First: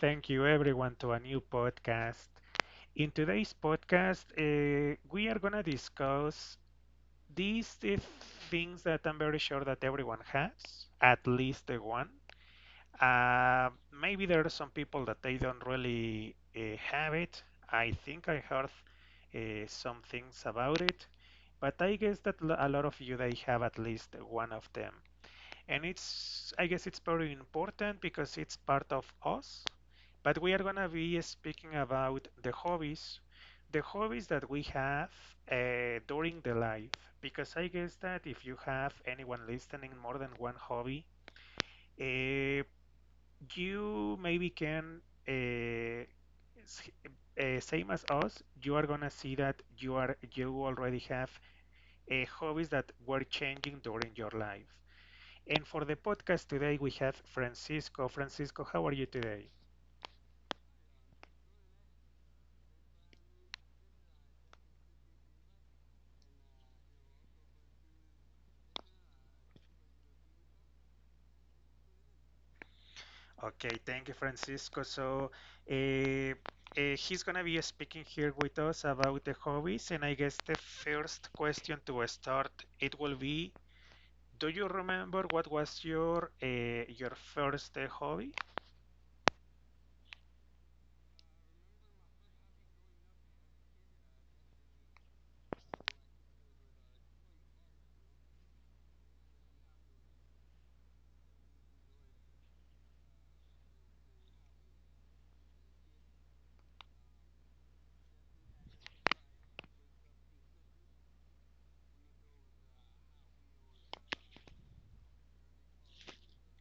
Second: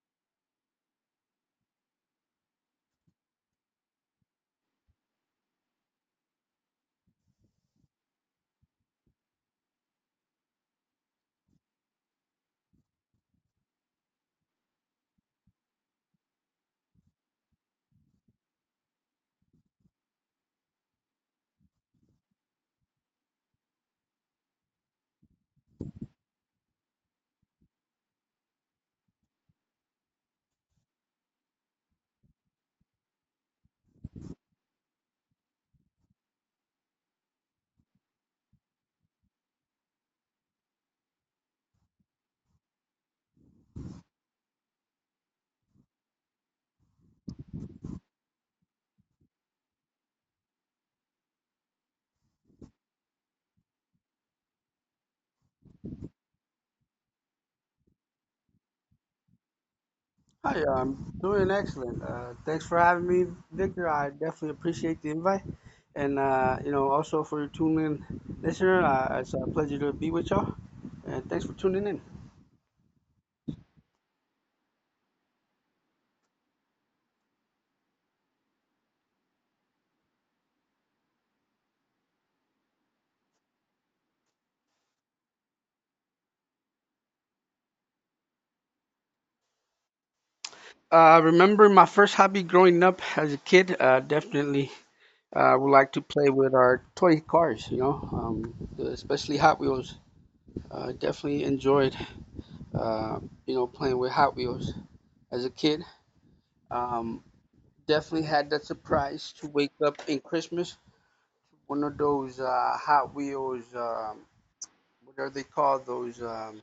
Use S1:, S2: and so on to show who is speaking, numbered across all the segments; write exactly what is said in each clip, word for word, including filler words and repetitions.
S1: thank you everyone to a new podcast. In today's podcast, uh, we are going to discuss these uh, things that I'm very sure that everyone has, at least the one. Uh, Maybe there are some people that they don't really uh, have it. I think I heard uh, some things about it, but I guess that l- a lot of you they have at least one of them, and it's I guess it's very important because it's part of us. But we are going to be speaking about the hobbies the hobbies that we have uh, during the life, because I guess that if you have anyone listening more than one hobby, uh, you maybe can uh, s- uh, same as us, you are going to see that you are you already have uh, hobbies that were changing during your life. And for the podcast today, we have Francisco. Francisco, how are you today?
S2: Hi, I'm doing excellent. Uh, thanks for having me, Victor. I definitely appreciate the invite, and uh, you know also for your tuning in, listener. Uh, it's a pleasure to be with y'all, and thanks for tuning in.
S1: Okay, thank you, Francisco. So, uh, uh, he's gonna be speaking here with us about the hobbies, and I guess the first question to start it will be, do you remember what was your uh, your first uh, hobby?
S2: Uh, remember my first hobby growing up as a kid. Uh, definitely, uh, would like to play with our toy cars. You know, um, especially Hot Wheels. Uh, definitely enjoyed, uh, you know, playing with Hot Wheels as a kid. Um, Definitely had that surprise to wake up in Christmas, one of those uh, Hot Wheels, um, what are they called? Those um,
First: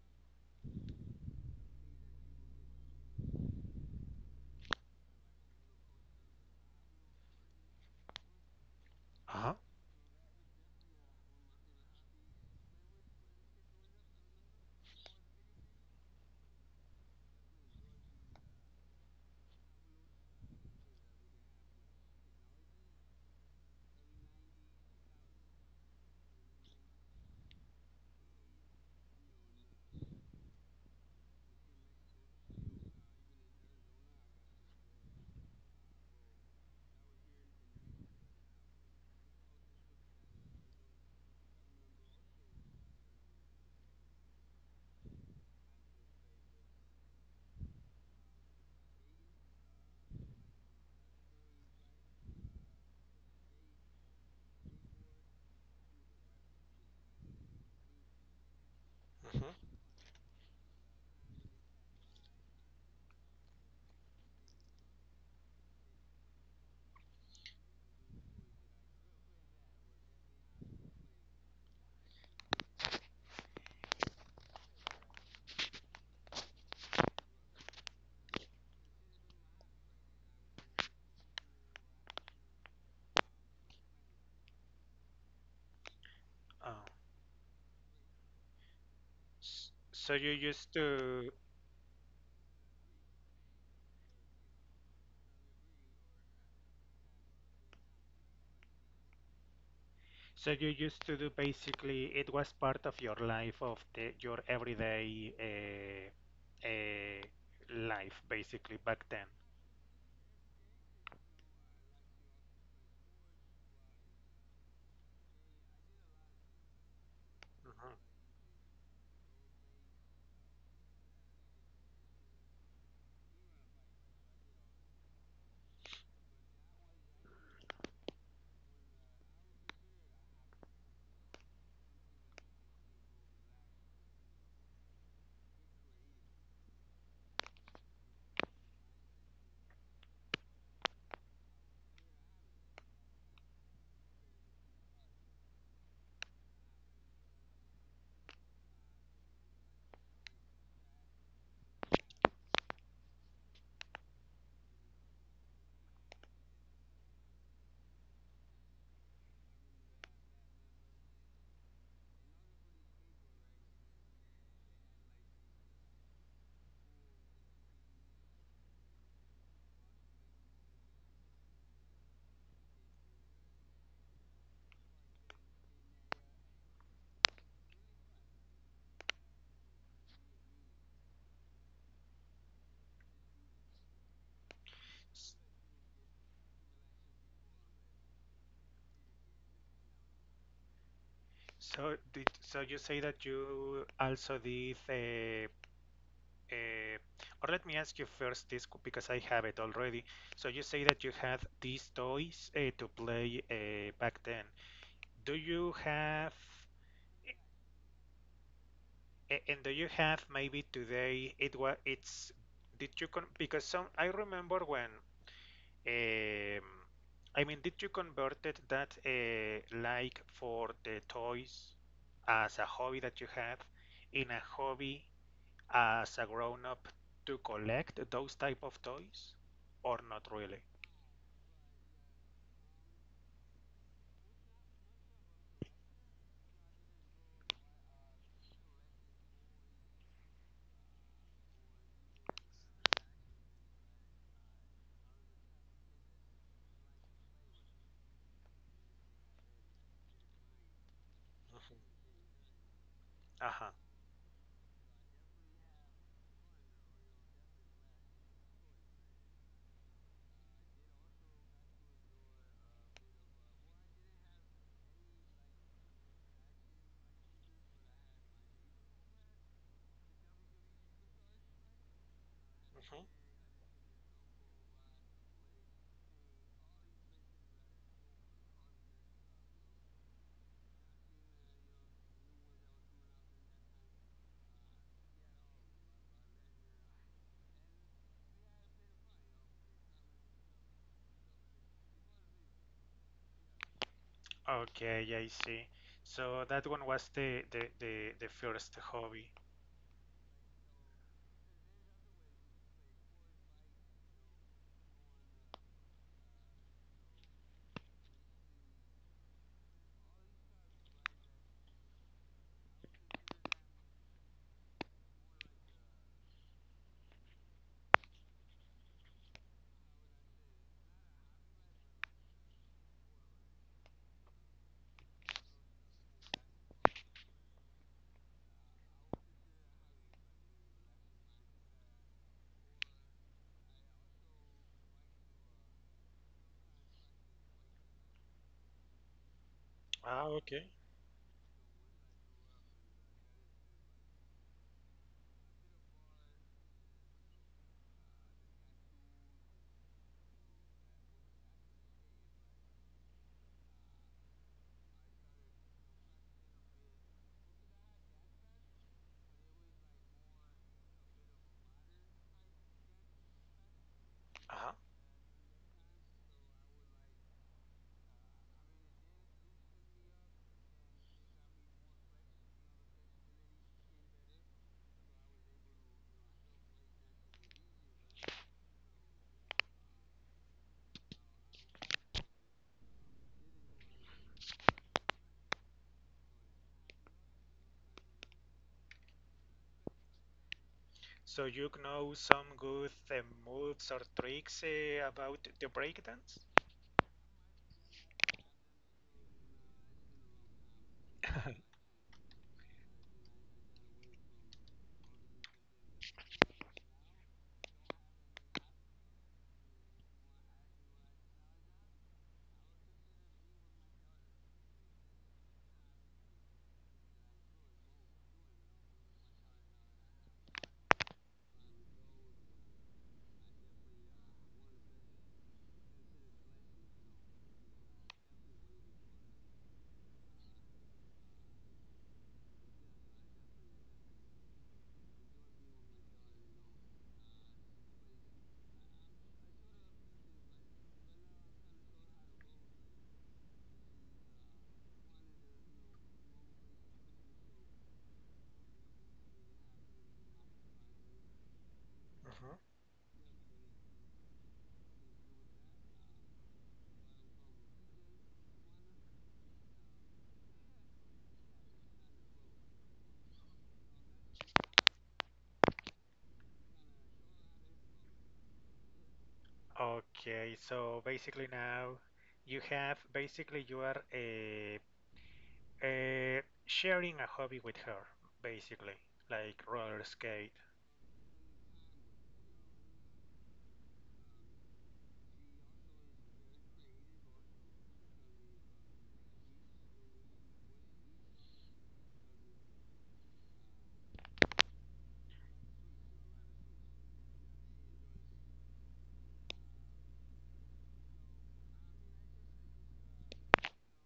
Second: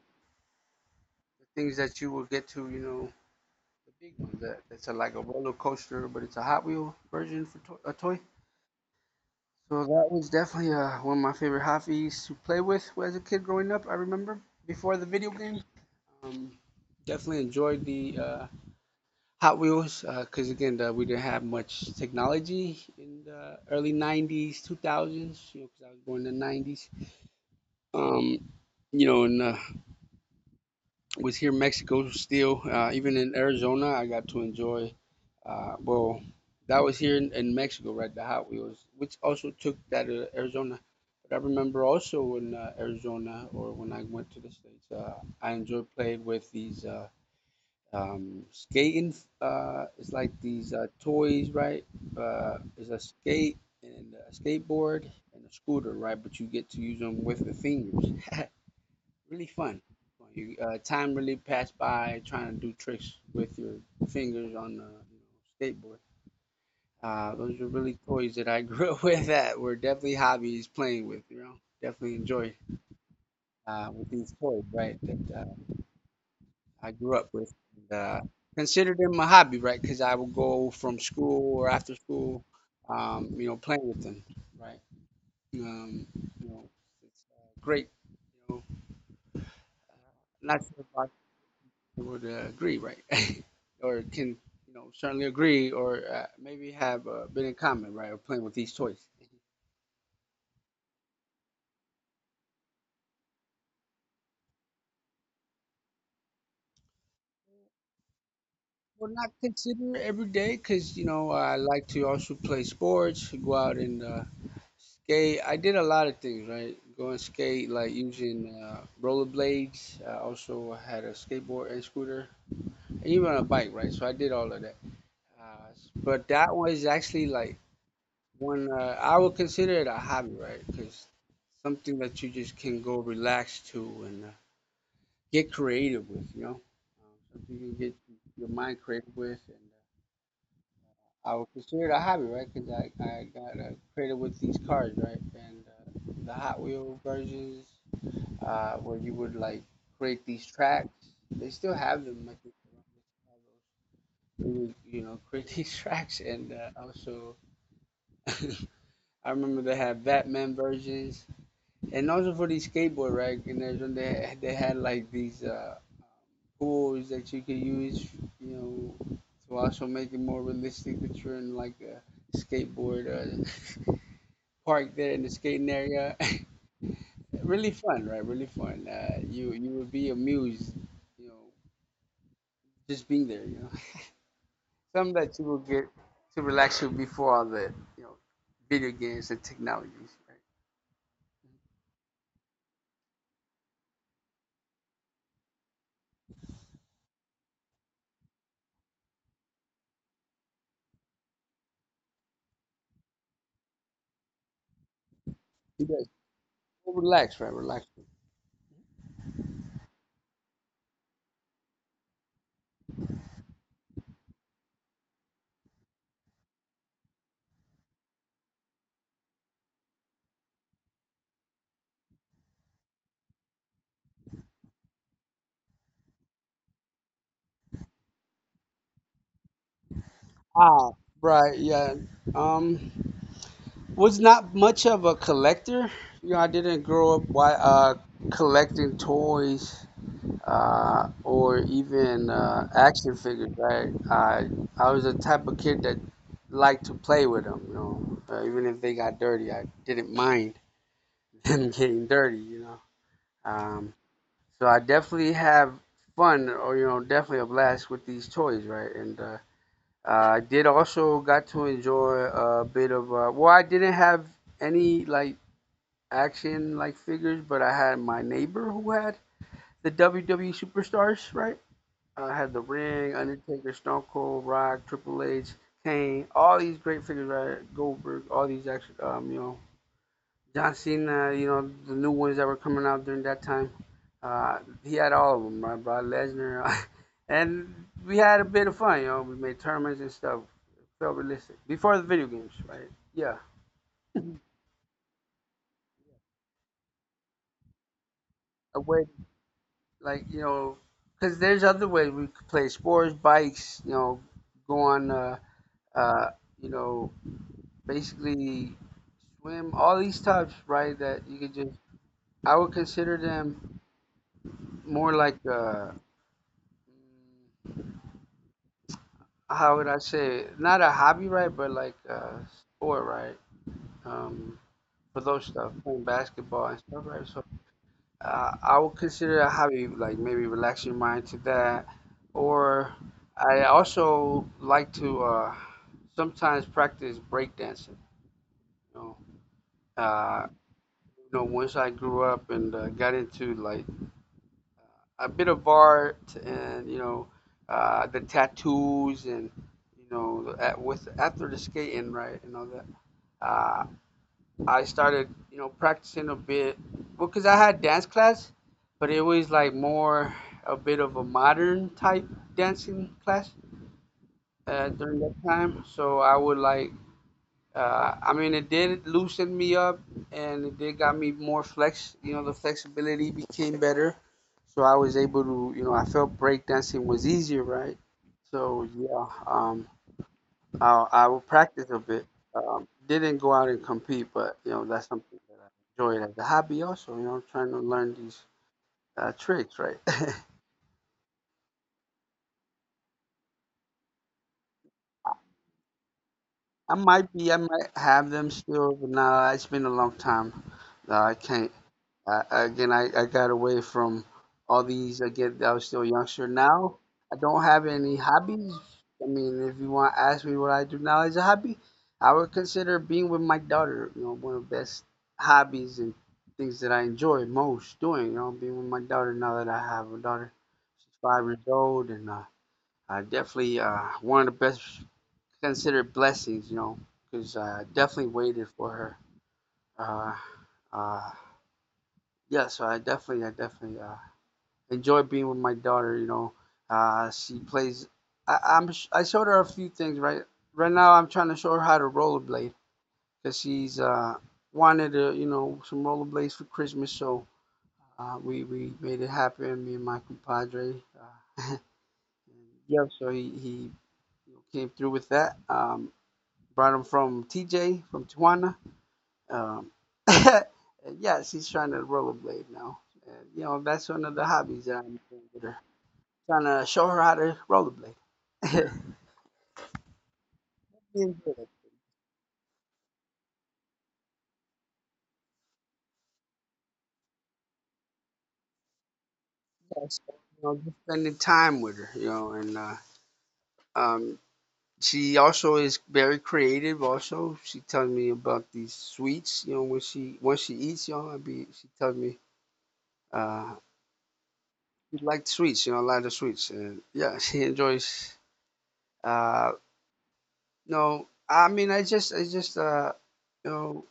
S2: things that you will get to, you know, the big one that that's a, like a roller coaster, but it's a Hot Wheel version for to- a toy.
S1: Uh-huh.
S2: So that was definitely uh, one of my favorite hobbies to play with as a kid growing up. I remember before the video game. Um, Definitely enjoyed the uh, Hot Wheels, because again, the, we didn't have much technology in the early nineties, two thousands. You know, because I was born in the nineties. Um, you know, and uh, Was here in Mexico still. Uh, even in Arizona, I got to enjoy. Uh, well, that was here in, in Mexico, right? The Hot Wheels, which also took that to Arizona. But I remember also in uh, Arizona, or when I went to the States, uh, I enjoyed playing with these uh, um, skating. Uh, it's like these uh, toys, right? Uh, it's a skate and a skateboard and a scooter, right? But you get to use them with the fingers. Really
S1: Hmm.
S2: fun. You, uh, time really passed by trying to do tricks with your fingers on the, you know, skateboard. Uh, those are really toys that I grew up with, that were definitely hobbies playing with. You know, definitely enjoyed uh, with these toys, right? That uh, I grew up with. And, uh, considered them a hobby, right? Because I would go from school or after school, um, you know, playing with them, right? Um, you know,
S1: Oh.
S2: it's uh, great. You know,
S1: S- So you
S2: not
S1: used
S2: sure if I
S1: to.
S2: would uh, agree, right? Or can, you know, certainly agree, or uh, maybe have a bit in common, right? Or playing with these toys.
S1: So you used to do, basically, it was part of your life of the, your everyday uh, uh, life basically back
S2: Well,
S1: then.
S2: not consider every day, cause you know I like to also play sports, go out and uh, skate. I did a lot of things, right? Go and skate, like
S1: Mhm.
S2: using uh, rollerblades. I also had a skateboard and scooter, and even a bike, right? So I did all of that. Uh, but that was actually like one, uh, I would consider it a hobby, right? Because something that you just can go relax to and uh, get creative with, you know? Um, Something you can get your mind creative with. And uh, I would consider it a hobby, right? Because I, I got uh, creative with these cars, right? And uh, the Hot Wheel versions, uh, where you would like create these tracks. They still have them, I think. We would, you know, create these tracks and uh, also. I remember they had Batman versions, and also for the skateboard rack in Arizona, they they had like these uh, um, tools that you could use, you know, to also make it more realistic that you're in like a skateboard uh, park there in the skating area. Really fun, right? Really fun. Uh, you you would be amused, you know, just being there. You know, some
S1: S-
S2: that you will get to relax you before all the, you know, video games and technologies. Right?
S1: So did so you say that you also did, uh, uh, or let me ask you first this, c- because I have it already. So you say that you had these toys uh, to play uh, back then. Do you
S2: You guys
S1: have?
S2: relax, right? Relax.
S1: And do you have maybe today it was it's did you con because some I remember when, um, I mean, did you converted that uh, like, for the toys, as a hobby that you have, in a hobby as a grown up, to collect those type of toys or not really?
S2: Ah, right. Yeah. Um, was not much of a collector. You know, I didn't grow up wi- uh, collecting toys uh, or even uh, action figures. Right, I I was the type of kid that liked to play with them. You know, uh, even if they got dirty, I didn't mind them
S1: Mm-hmm.
S2: getting dirty. You know,
S1: Uh-huh.
S2: um, so I definitely have fun, or you know definitely a blast with these toys, right? And uh, I did also got to enjoy a bit of uh, well, I didn't have any like action like figures, but I had my neighbor who had the W W E superstars, right? I had The
S1: Mhm.
S2: Ring, Undertaker, Stone Cold, Rock, Triple H, Kane, all these great figures, right? Goldberg, all these action, um, you know, John Cena, you know, the new ones that were coming out during that time. Uh, he had all of them, right? Brock Lesnar. And we had a bit of fun, you know, we made tournaments and stuff. It felt realistic. Before the video games, right? Yeah.
S1: Okay, I see. So that one was the the the, the first
S2: A way,
S1: hobby.
S2: like, you know, because there's other ways we could play sports, bikes, you know, go on, uh, uh, you know, basically swim, all these types, right? That you could just, I would consider them more like, uh, mm, how would I say it? Not a hobby, right? But like a sport, right? Um, for those stuff, playing basketball and stuff, right? So uh, I would consider a hobby like maybe relax your mind to that. Or I also like to uh, sometimes practice breakdancing. You know,
S1: Ah,
S2: uh,
S1: okay.
S2: you know, once I grew up and uh, got into like a bit of art, and you know uh, the tattoos, and you know at, with after the skating right and all that. Uh, I started, you know, practicing a bit. Well, because I had dance class, but it was like more a bit of a modern type dancing class
S1: Uh-huh.
S2: uh, during that time. So I would like, uh, I mean, it did loosen me up, and it did got me more flex. You know, the flexibility became better. So I was able to, you know, I felt break dancing was easier, right? So yeah, um, I, I would practice a bit. Um, didn't go out and compete, but you know, that's something enjoy it as a hobby also, you know, trying to learn these uh, tricks, right?
S1: So you know some good uh, moves or tricks uh, about the breakdance?
S2: I might be, I might have them still, but nah, it's been a long time. Uh, I can't. Uh, again, I, I got away from all these. Again, I was still a youngster. Now I don't have any hobbies. I mean, if you want to ask me what I do now as a hobby, I would consider being with my daughter. You know, one of the best hobbies and things that I enjoy most doing. You know, being with my daughter, now that I have a daughter. She's five years old, and uh, Uh, definitely uh, one of the best considered blessings, you know, because I definitely waited for her. Uh, uh, yeah, so I definitely, I definitely uh, enjoy being with my daughter. You know, uh, she plays. I, I'm sh- I showed her a few things. Right, right now I'm trying to show her how to rollerblade, because she's uh, wanted to, you know, some rollerblades for Christmas. So uh, we we made it happen. Me and my compadre. Uh,
S1: Mhm.
S2: and yeah, so he he came through with that. Um, Brought him from T J, from Tijuana. Um, yeah, she's trying to rollerblade now. And, you know, that's one of the hobbies that I'm doing with her. Trying to show her how to rollerblade.
S1: Okay, so
S2: Being
S1: basically
S2: good.
S1: now you have, basically, you are uh, uh, sharing a hobby with her, basically, like roller
S2: So,
S1: skate.
S2: you know, just spending time with her, you know, and uh, um, she also is very creative. Also, she tells me about these sweets. You know, when she when she eats, you know, I be she tells me uh, she likes sweets. You know, a lot of sweets, and yeah, she enjoys. Uh, No, I mean, I just, I just, uh, you know,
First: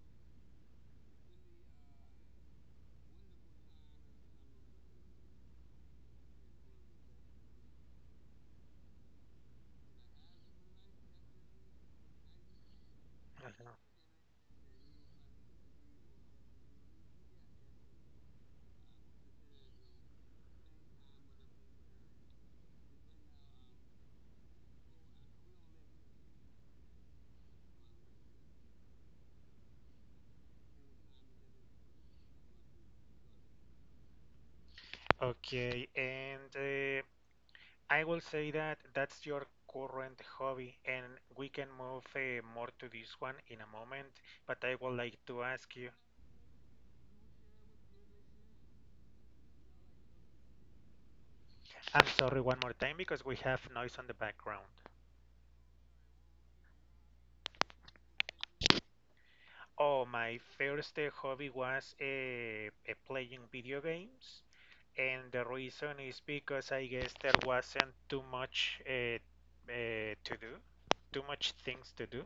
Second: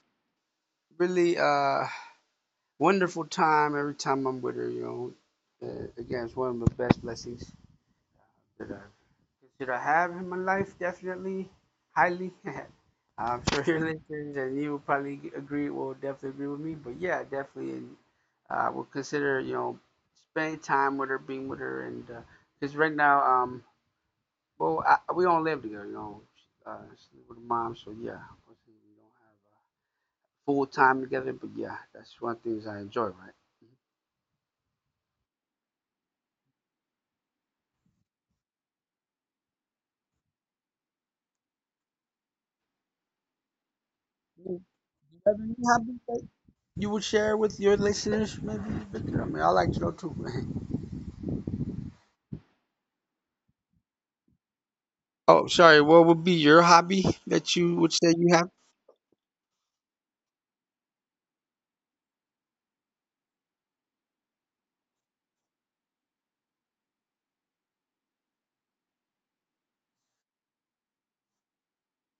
S2: really, uh, wonderful time every time I'm with her. You know, uh, again, it's one of the best blessings that I consider I have in my life. Definitely, highly. I'm sure your listeners and you will probably agree. Will definitely agree with me. But yeah, definitely, and uh, will consider you know spending time with her, being with her, and because right now, um, well, I, we don't live together. You know, uh, she live with her mom, so yeah, unfortunately, we don't have. Uh, full time together. But yeah, that's one of the things I enjoy, right?
S1: Okay, and uh, I will say that that's your current hobby, and we can move uh, more to this one in a moment.
S2: You
S1: But I would like
S2: have
S1: to
S2: any
S1: ask you.
S2: hobbies that you would share with your listeners, maybe? Victor? I mean, I like to know too.
S1: I'm sorry, one more time because we have noise on the background.
S2: Oh, sorry. What would be your hobby that you would say you have?
S1: Oh, my first uh, hobby was uh, uh, playing video games, and the reason is because I guess there wasn't too much uh, uh, to do, too much things to do.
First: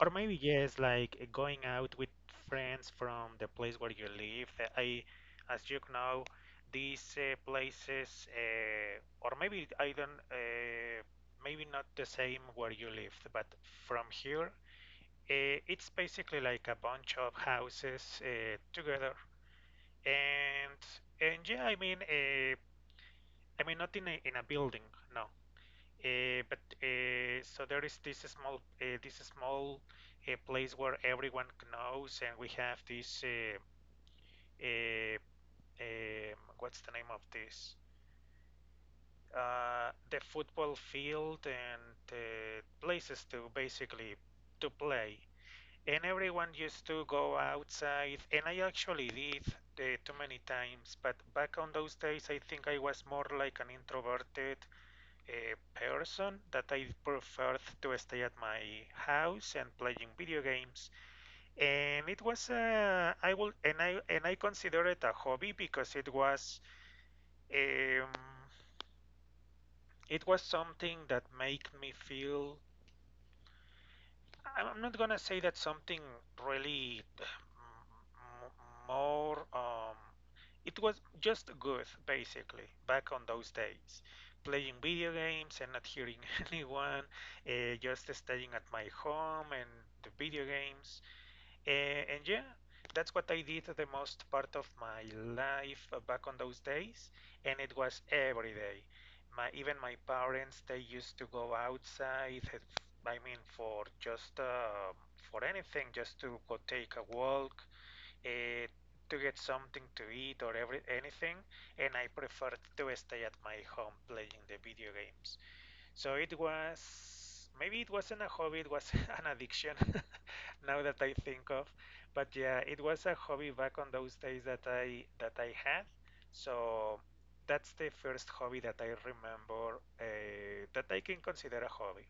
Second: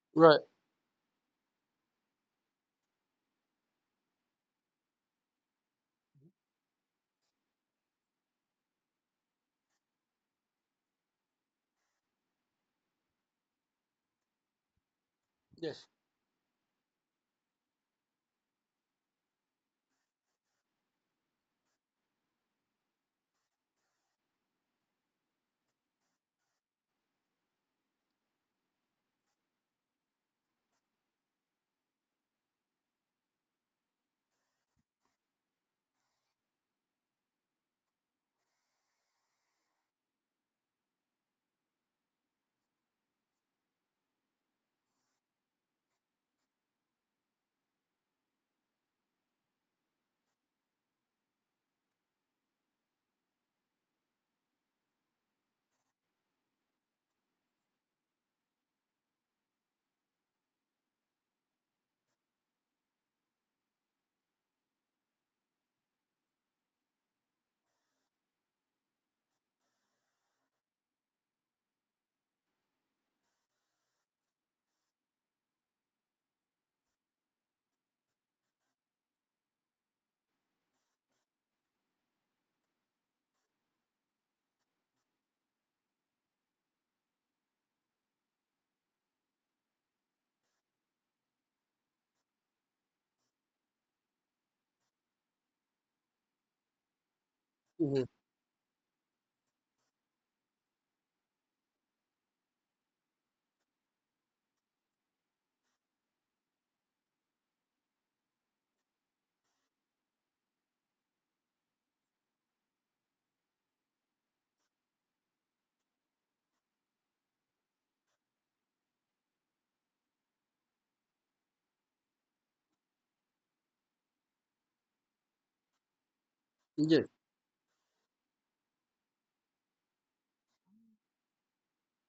S1: Or maybe
S2: Right.
S1: yes, like uh, going out with friends from the place where you live. Uh, I, as you know, these uh, places, uh, or maybe I don't, uh, maybe not the same where you live, but from here, uh,
S2: Yes.
S1: it's basically like a bunch of houses uh, together. And and yeah, I mean, uh, I mean not in a in a building, no. Uh, but uh, So there is this small, uh, this small uh, place where everyone knows, and we have this uh, uh, um, what's the name of this? Uh, the football field and uh, places to, basically, to play. And everyone used to go outside, and I actually did, uh, too many times. But back on those days, I think I was more like an introverted, a person that I preferred to stay at my house and playing video games. And it was, uh, I will and I and I consider it a hobby because it was um, it was something that made me feel, I'm not gonna say that something really more. Um, it was just good, basically, back on those days. Playing video games and not hearing anyone, uh, just staying at my home and the video games. A- and yeah, that's what I did the most part of my life uh, back on those days, and it was
S2: Hmm.
S1: every day. My even my parents they used to go outside. uh, I mean, for just, uh, for anything, just to go take a walk, uh, to get something to eat or every anything. And I preferred to stay at my home playing the video games. So it was, maybe it wasn't a hobby, it was an addiction now that I think of. But yeah, it was a hobby back on those days that I that I had. So
S2: Yes.
S1: that's the first hobby that I remember uh, that I can consider a hobby.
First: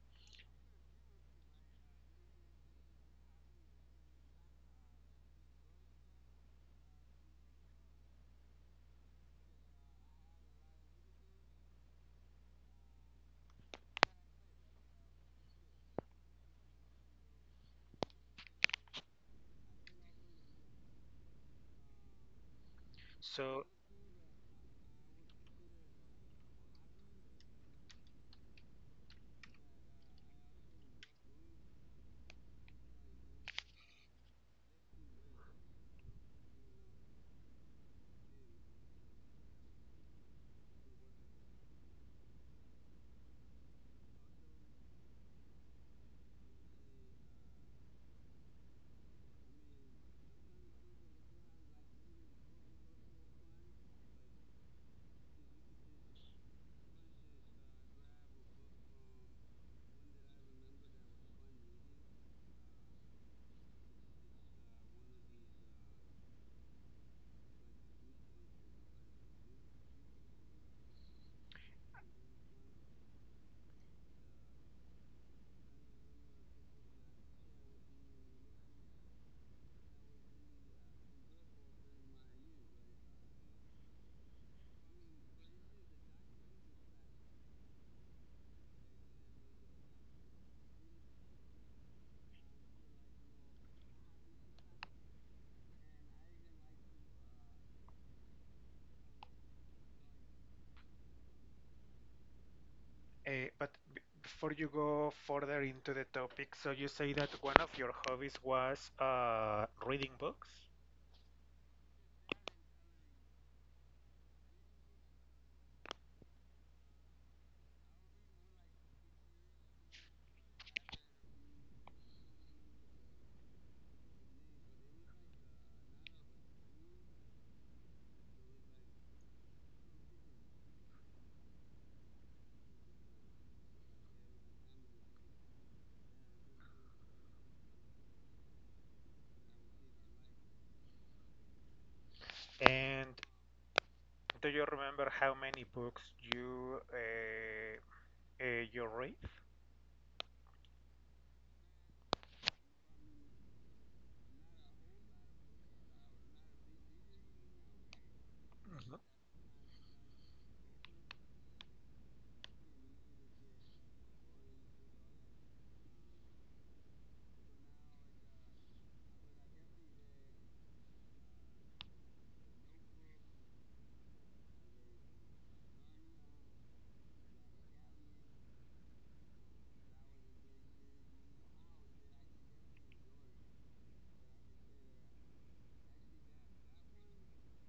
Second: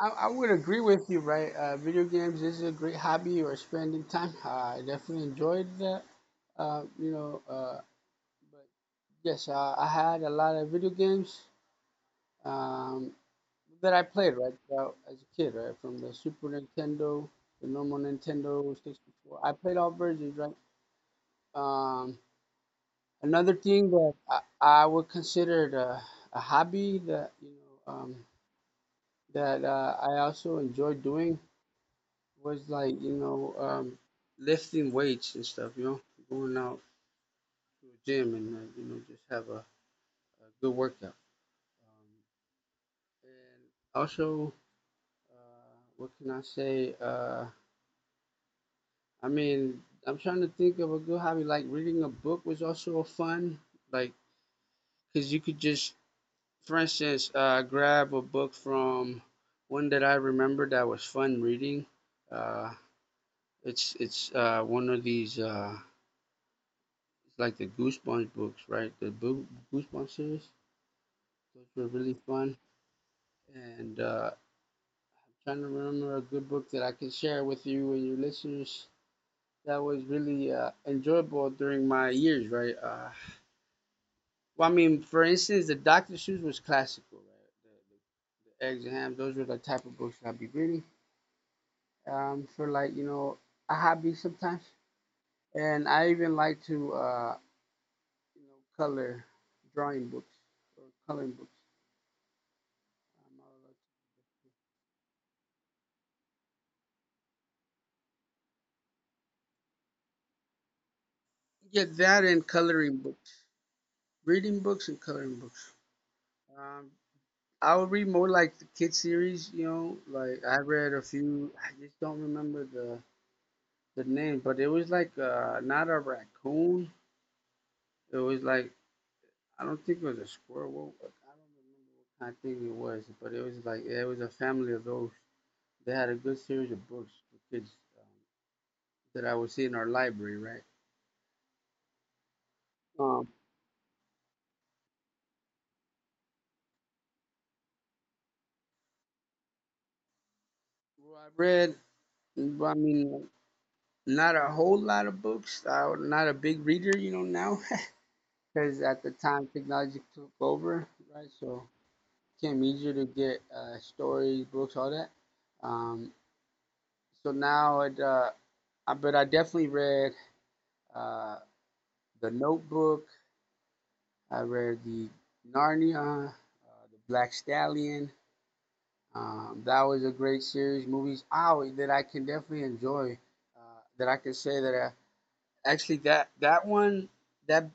S2: I, I would agree with you, right? Uh, video games is a great hobby, or spending time. I definitely enjoyed that. Uh, you know, uh, but yes, uh, I had a lot of video games. Um, that I played right throughout as a kid, right? From the Super Nintendo, the normal Nintendo sixty-four. I played all versions, right? Um, Another
S1: So,
S2: thing that I, I would consider it a, a hobby that you know um, that uh, I also enjoyed doing was like you know um, lifting weights and stuff. You know, going out to a gym and uh, you know just have a, a good workout. Um, and also, uh, what can I say? Uh, I mean, I'm trying to think of a good hobby. Like reading a book was also a fun, like, because you could just, for instance, uh, grab a book from one that I remember that was fun reading. Uh, it's it's uh, one of these uh, It's like the Goosebumps books, right? The Boo- Goosebumps series. Those were really fun. And uh, I'm trying to remember a good book that I could share with you and your listeners that was really uh, enjoyable during my years, right? Uh, Well, I mean, for instance, the doctor Seuss was classical, right? The, the, the eggs and ham, those were the type of books that I'd be reading um, for like, you know, a hobby sometimes. And I even like to, uh, you know, color drawing books or coloring books.
S1: uh,
S2: Um, I
S1: but b Before you go further into the topic, so you say that one of your hobbies was uh, reading books,
S2: would like to- yeah, that and coloring books, reading books and coloring books. Um, I would read more like the kid series, you know, like I read a few, I just don't remember the, the name, but it was like uh, not a raccoon. It was like I don't think it was a squirrel. I don't remember what kind of thing it was, but it was like it was a family of those. They had a good series of books for kids um, that I would see in our library, right?
S1: and
S2: Um,
S1: do you remember how many books you uh, Uh, your race?
S2: well, I read, well, I mean, not a whole lot of books. I'm not a big reader, you know, now because
S1: Hmm.
S2: at the time technology took over, right? So it became easier to get uh, stories, books, all that. Um, so now it, uh, I, but I definitely read uh, The Notebook. I read the Narnia, uh, the Black Stallion. Um, that was a great series. Movies oh, that I can definitely enjoy. Uh, that I can say that I, actually that that one that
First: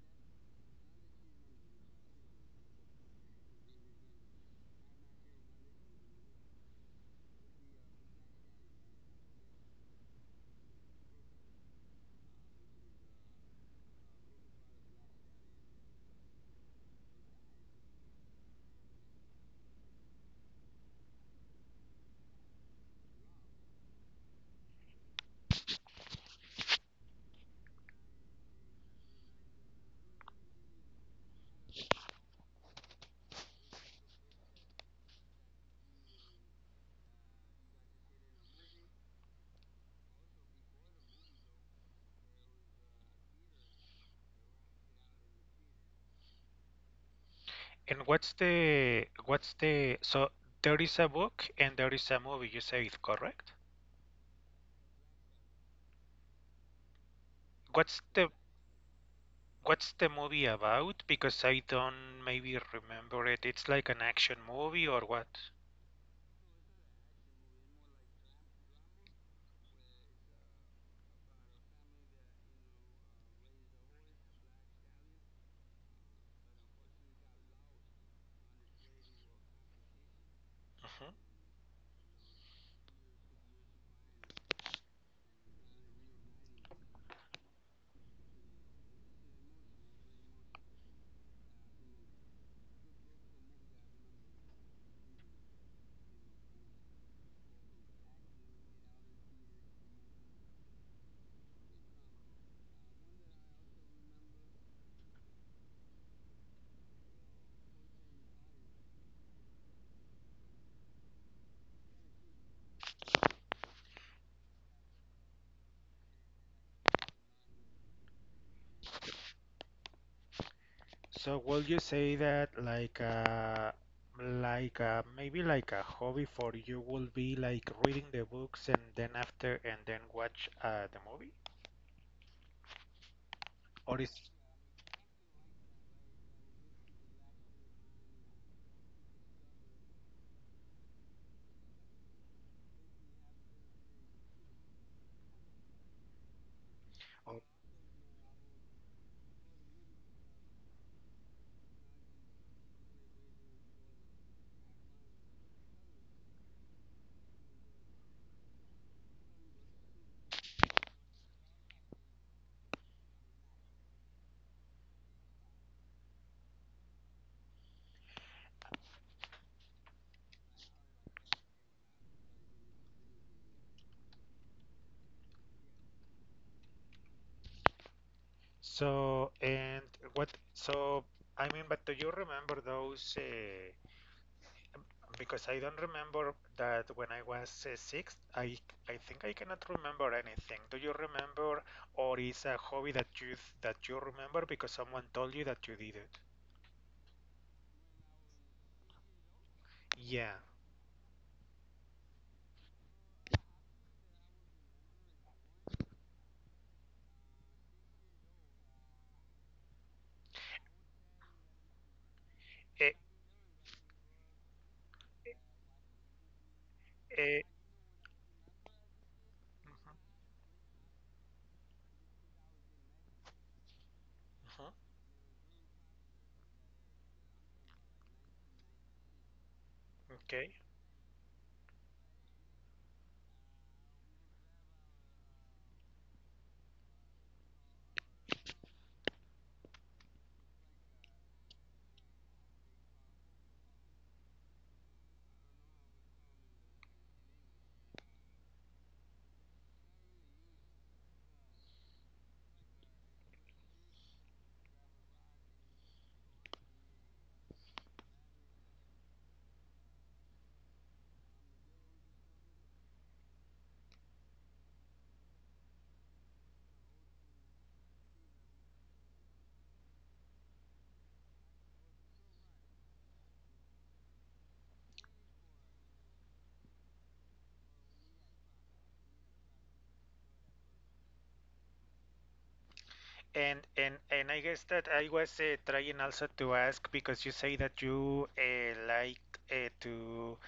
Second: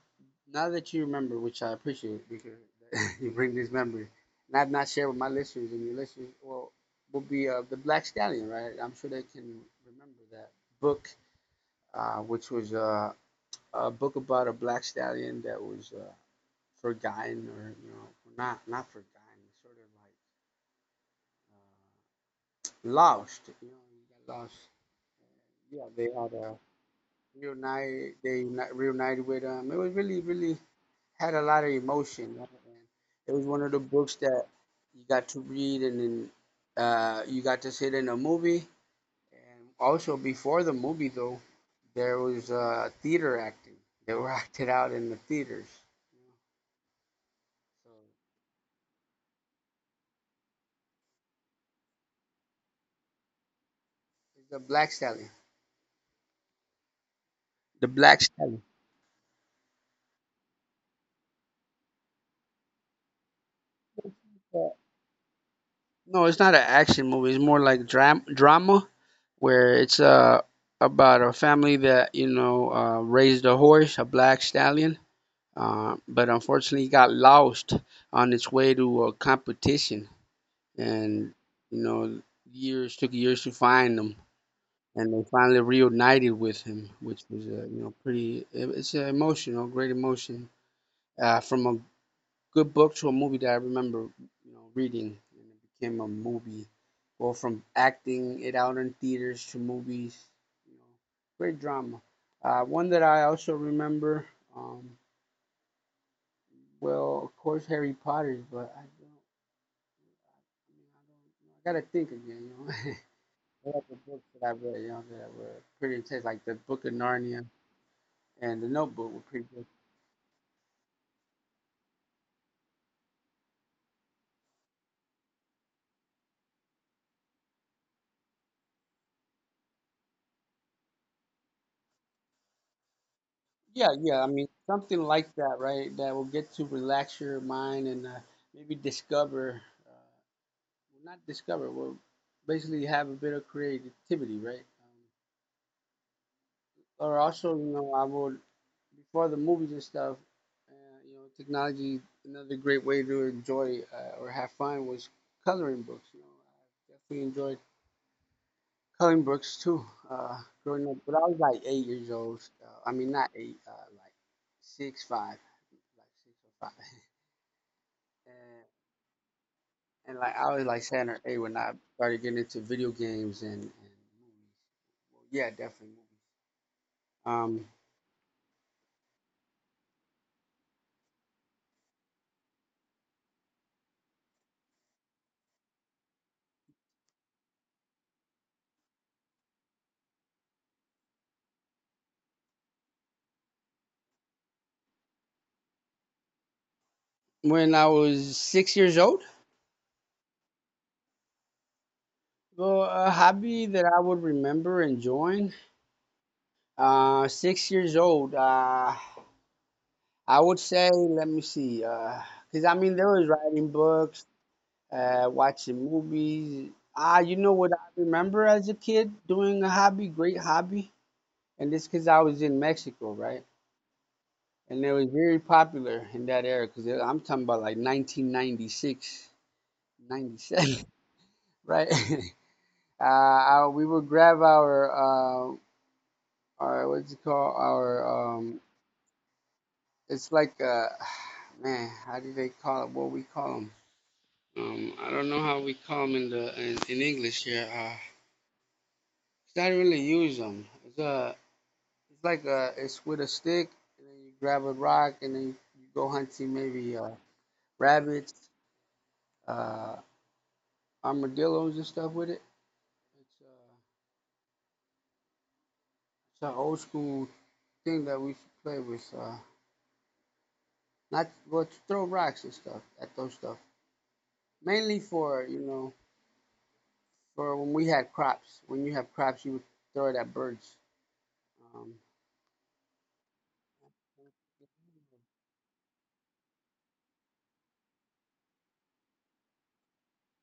S2: now that you remember, which I appreciate because you bring this memory, and I've not shared with my listeners and your listeners. Well, will be uh, the Black Stallion, right? I'm sure they can remember that book, uh, which was uh, a book about a black stallion that was uh, forgotten or you know well, not not forgotten, sort of like uh, lost. You know, you got lost. Yeah, they had uh, reunited, they uni- reunited with um. It was really really had a lot of emotion. And it was one of the books that you got to read and then uh, you got to sit in a movie. And also before the movie though, there was uh, theater acting. They were acted out in the theaters. So
S1: And what's the what's the so there is a book and there is a movie, you say it correct?
S2: it's the Black Stallion. The
S1: What's
S2: Black
S1: the
S2: Stallion.
S1: what's the movie about? Because I don't maybe remember it. It's like an action
S2: Yeah.
S1: movie or what?
S2: No, it's not an action movie. It's more like dram- drama, where it's uh about a family that you know uh, raised a horse, a black stallion, uh, but unfortunately got lost on its way to a competition,
S1: Hmm.
S2: and you know years took years to find him, and they finally reunited with him, which was uh, you know pretty. it- It's uh, emotional, great emotion uh, from a good book to a movie that I remember, you know, reading, and it became a movie. Well, from acting it out in theaters to movies, you know, great drama. Uh, one that I also remember, um, well, of course, Harry Potter's, but I don't, I don't, I gotta think again, you know. What other books that I read, you know, that were pretty intense, like the Book of Narnia and the Notebook were pretty good.
S1: So will you say that, like, uh like uh maybe, like, a hobby for you will be like reading the books and then, after and then watch uh the movie?
S2: Yeah,
S1: Or is
S2: yeah. I mean, something like that, right? That will get to relax your mind and uh, maybe discover, uh, well, not discover, well, basically have a bit of creativity, right? Um, or also, you know, I would, before the movies and stuff, uh, you know, technology, another great way to enjoy uh, or have fun was coloring books. You know, I definitely enjoyed coloring books too uh, growing up. But I was like eight years old. Uh, I mean, not eight, uh, like six, five, like six or five. And, and like I was like saying, hey, when I started getting into video games and, and movies, well, yeah, definitely movies. Um,
S1: So, and what, so, I mean, but do you remember those? Uh, because I don't remember that when I was uh, six, I, I think I cannot remember anything. Do you remember, or is a hobby that you that you remember because someone told you that you did it?
S2: when I was six years old,
S1: Yeah.
S2: well, a hobby that I would remember enjoying. Uh, six years old. Uh, I would say, let me see. Uh, because I
S1: Eh,
S2: mean, there was writing books, uh, watching movies. Ah, you
S1: eh,
S2: know what I remember as a kid doing a
S1: mhm.
S2: hobby, great hobby, and this because I was in Mexico, right?
S1: Mhm.
S2: And it was very popular in that era because I'm talking about like nineteen ninety-six,
S1: Okay.
S2: ninety-seven, right? Uh, I, we would grab our uh, our what's it called? Our um, it's like uh, man, how do they call it? What we call them? Um, I don't know how we call them in the in, in English here. Uh, 'cause I don't really use them. It's a it's like a it's with a stick and then you grab a rock and then you, you go hunting maybe uh, rabbits, uh, armadillos and stuff with it. It's uh, it's an old school thing that we used to play with. Uh, not well, to throw rocks and stuff at those stuff. Mainly for you know for when we had crops. When you have crops, you would throw it at birds. Um,
S1: And and and I guess that I was, uh, trying also to ask because you say that you uh, liked, uh, to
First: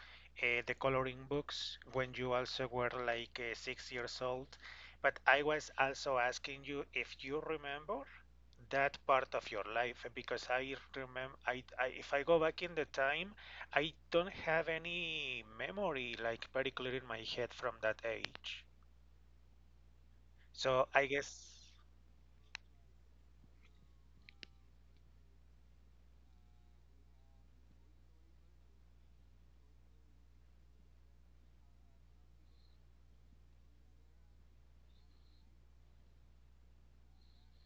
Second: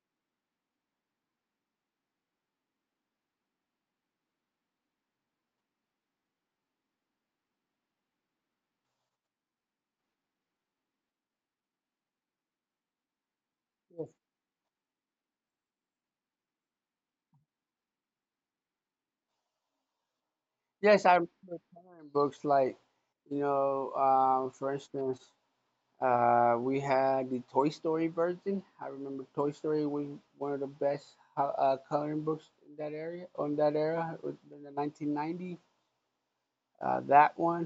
S1: uh, the coloring books when you also were like, uh, six years old, but I was also asking you if you remember that part of your life, because I remember, I, I if I go back in the time, I don't have any memory, like, very clear in my head from that age. So I
S2: yes, I remember
S1: guess.
S2: coloring books like you know uh, for instance Uh, we had the Toy Story version. I remember Toy Story was one of the best uh, coloring books in that area, on that era, in the nineteen nineties. Uh, that one.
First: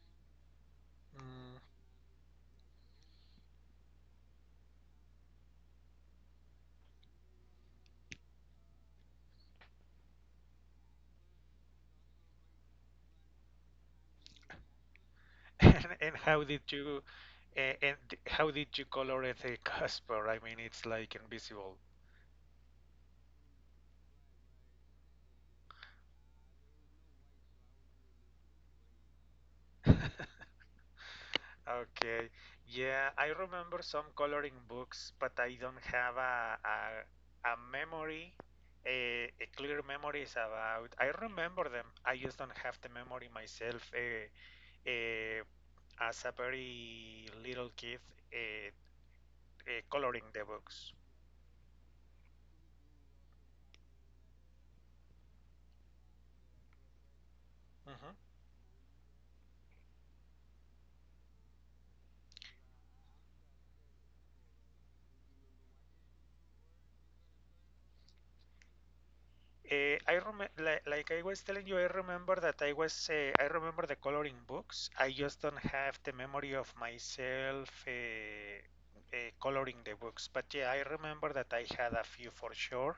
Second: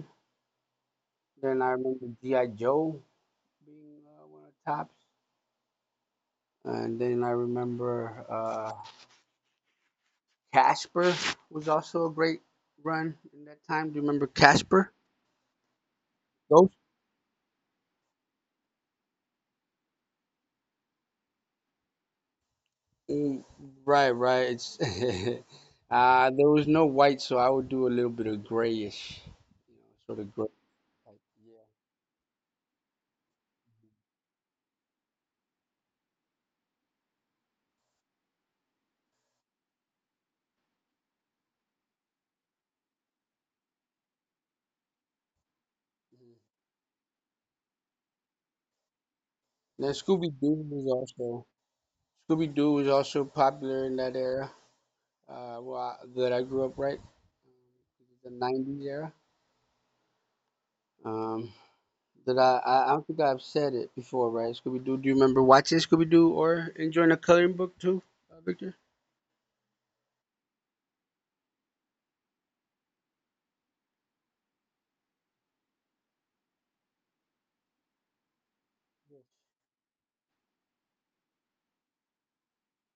S1: Mm.
S2: Then I remember G I. Joe being uh, one of the tops. And then I remember uh, Casper was also a great run in that time. Do you remember Casper?
S1: And, and how did
S2: Those?
S1: you a- and how did you color it a Casper? I mean, it's like invisible.
S2: Mm, right, right. It's uh, there was no white, so I would do a little bit of grayish, you know, sort of gray. Yeah.
S1: Okay. Yeah, I remember some coloring books, but I don't have a a, a memory, a, a clear memories about. I remember them. I just don't have the memory myself. Uh, uh, as a
S2: Mhm.
S1: very little kid, uh, uh,
S2: Now
S1: coloring
S2: Scooby
S1: the
S2: Doo was
S1: books.
S2: also Scooby Doo was also popular in that era. Uh, well, I- that I grew up right,
S1: Mhm.
S2: the nineties era. Um, that I, I I don't think I've said it before, right? Scooby Doo. Do you remember watching Scooby Doo or enjoying a coloring book too, uh, Victor?
S1: Uh, I rem like, like I was telling you, I remember that I was uh, I remember the coloring books. I just don't have the memory of myself uh, uh, coloring the books. But yeah, I remember that I had a few for sure.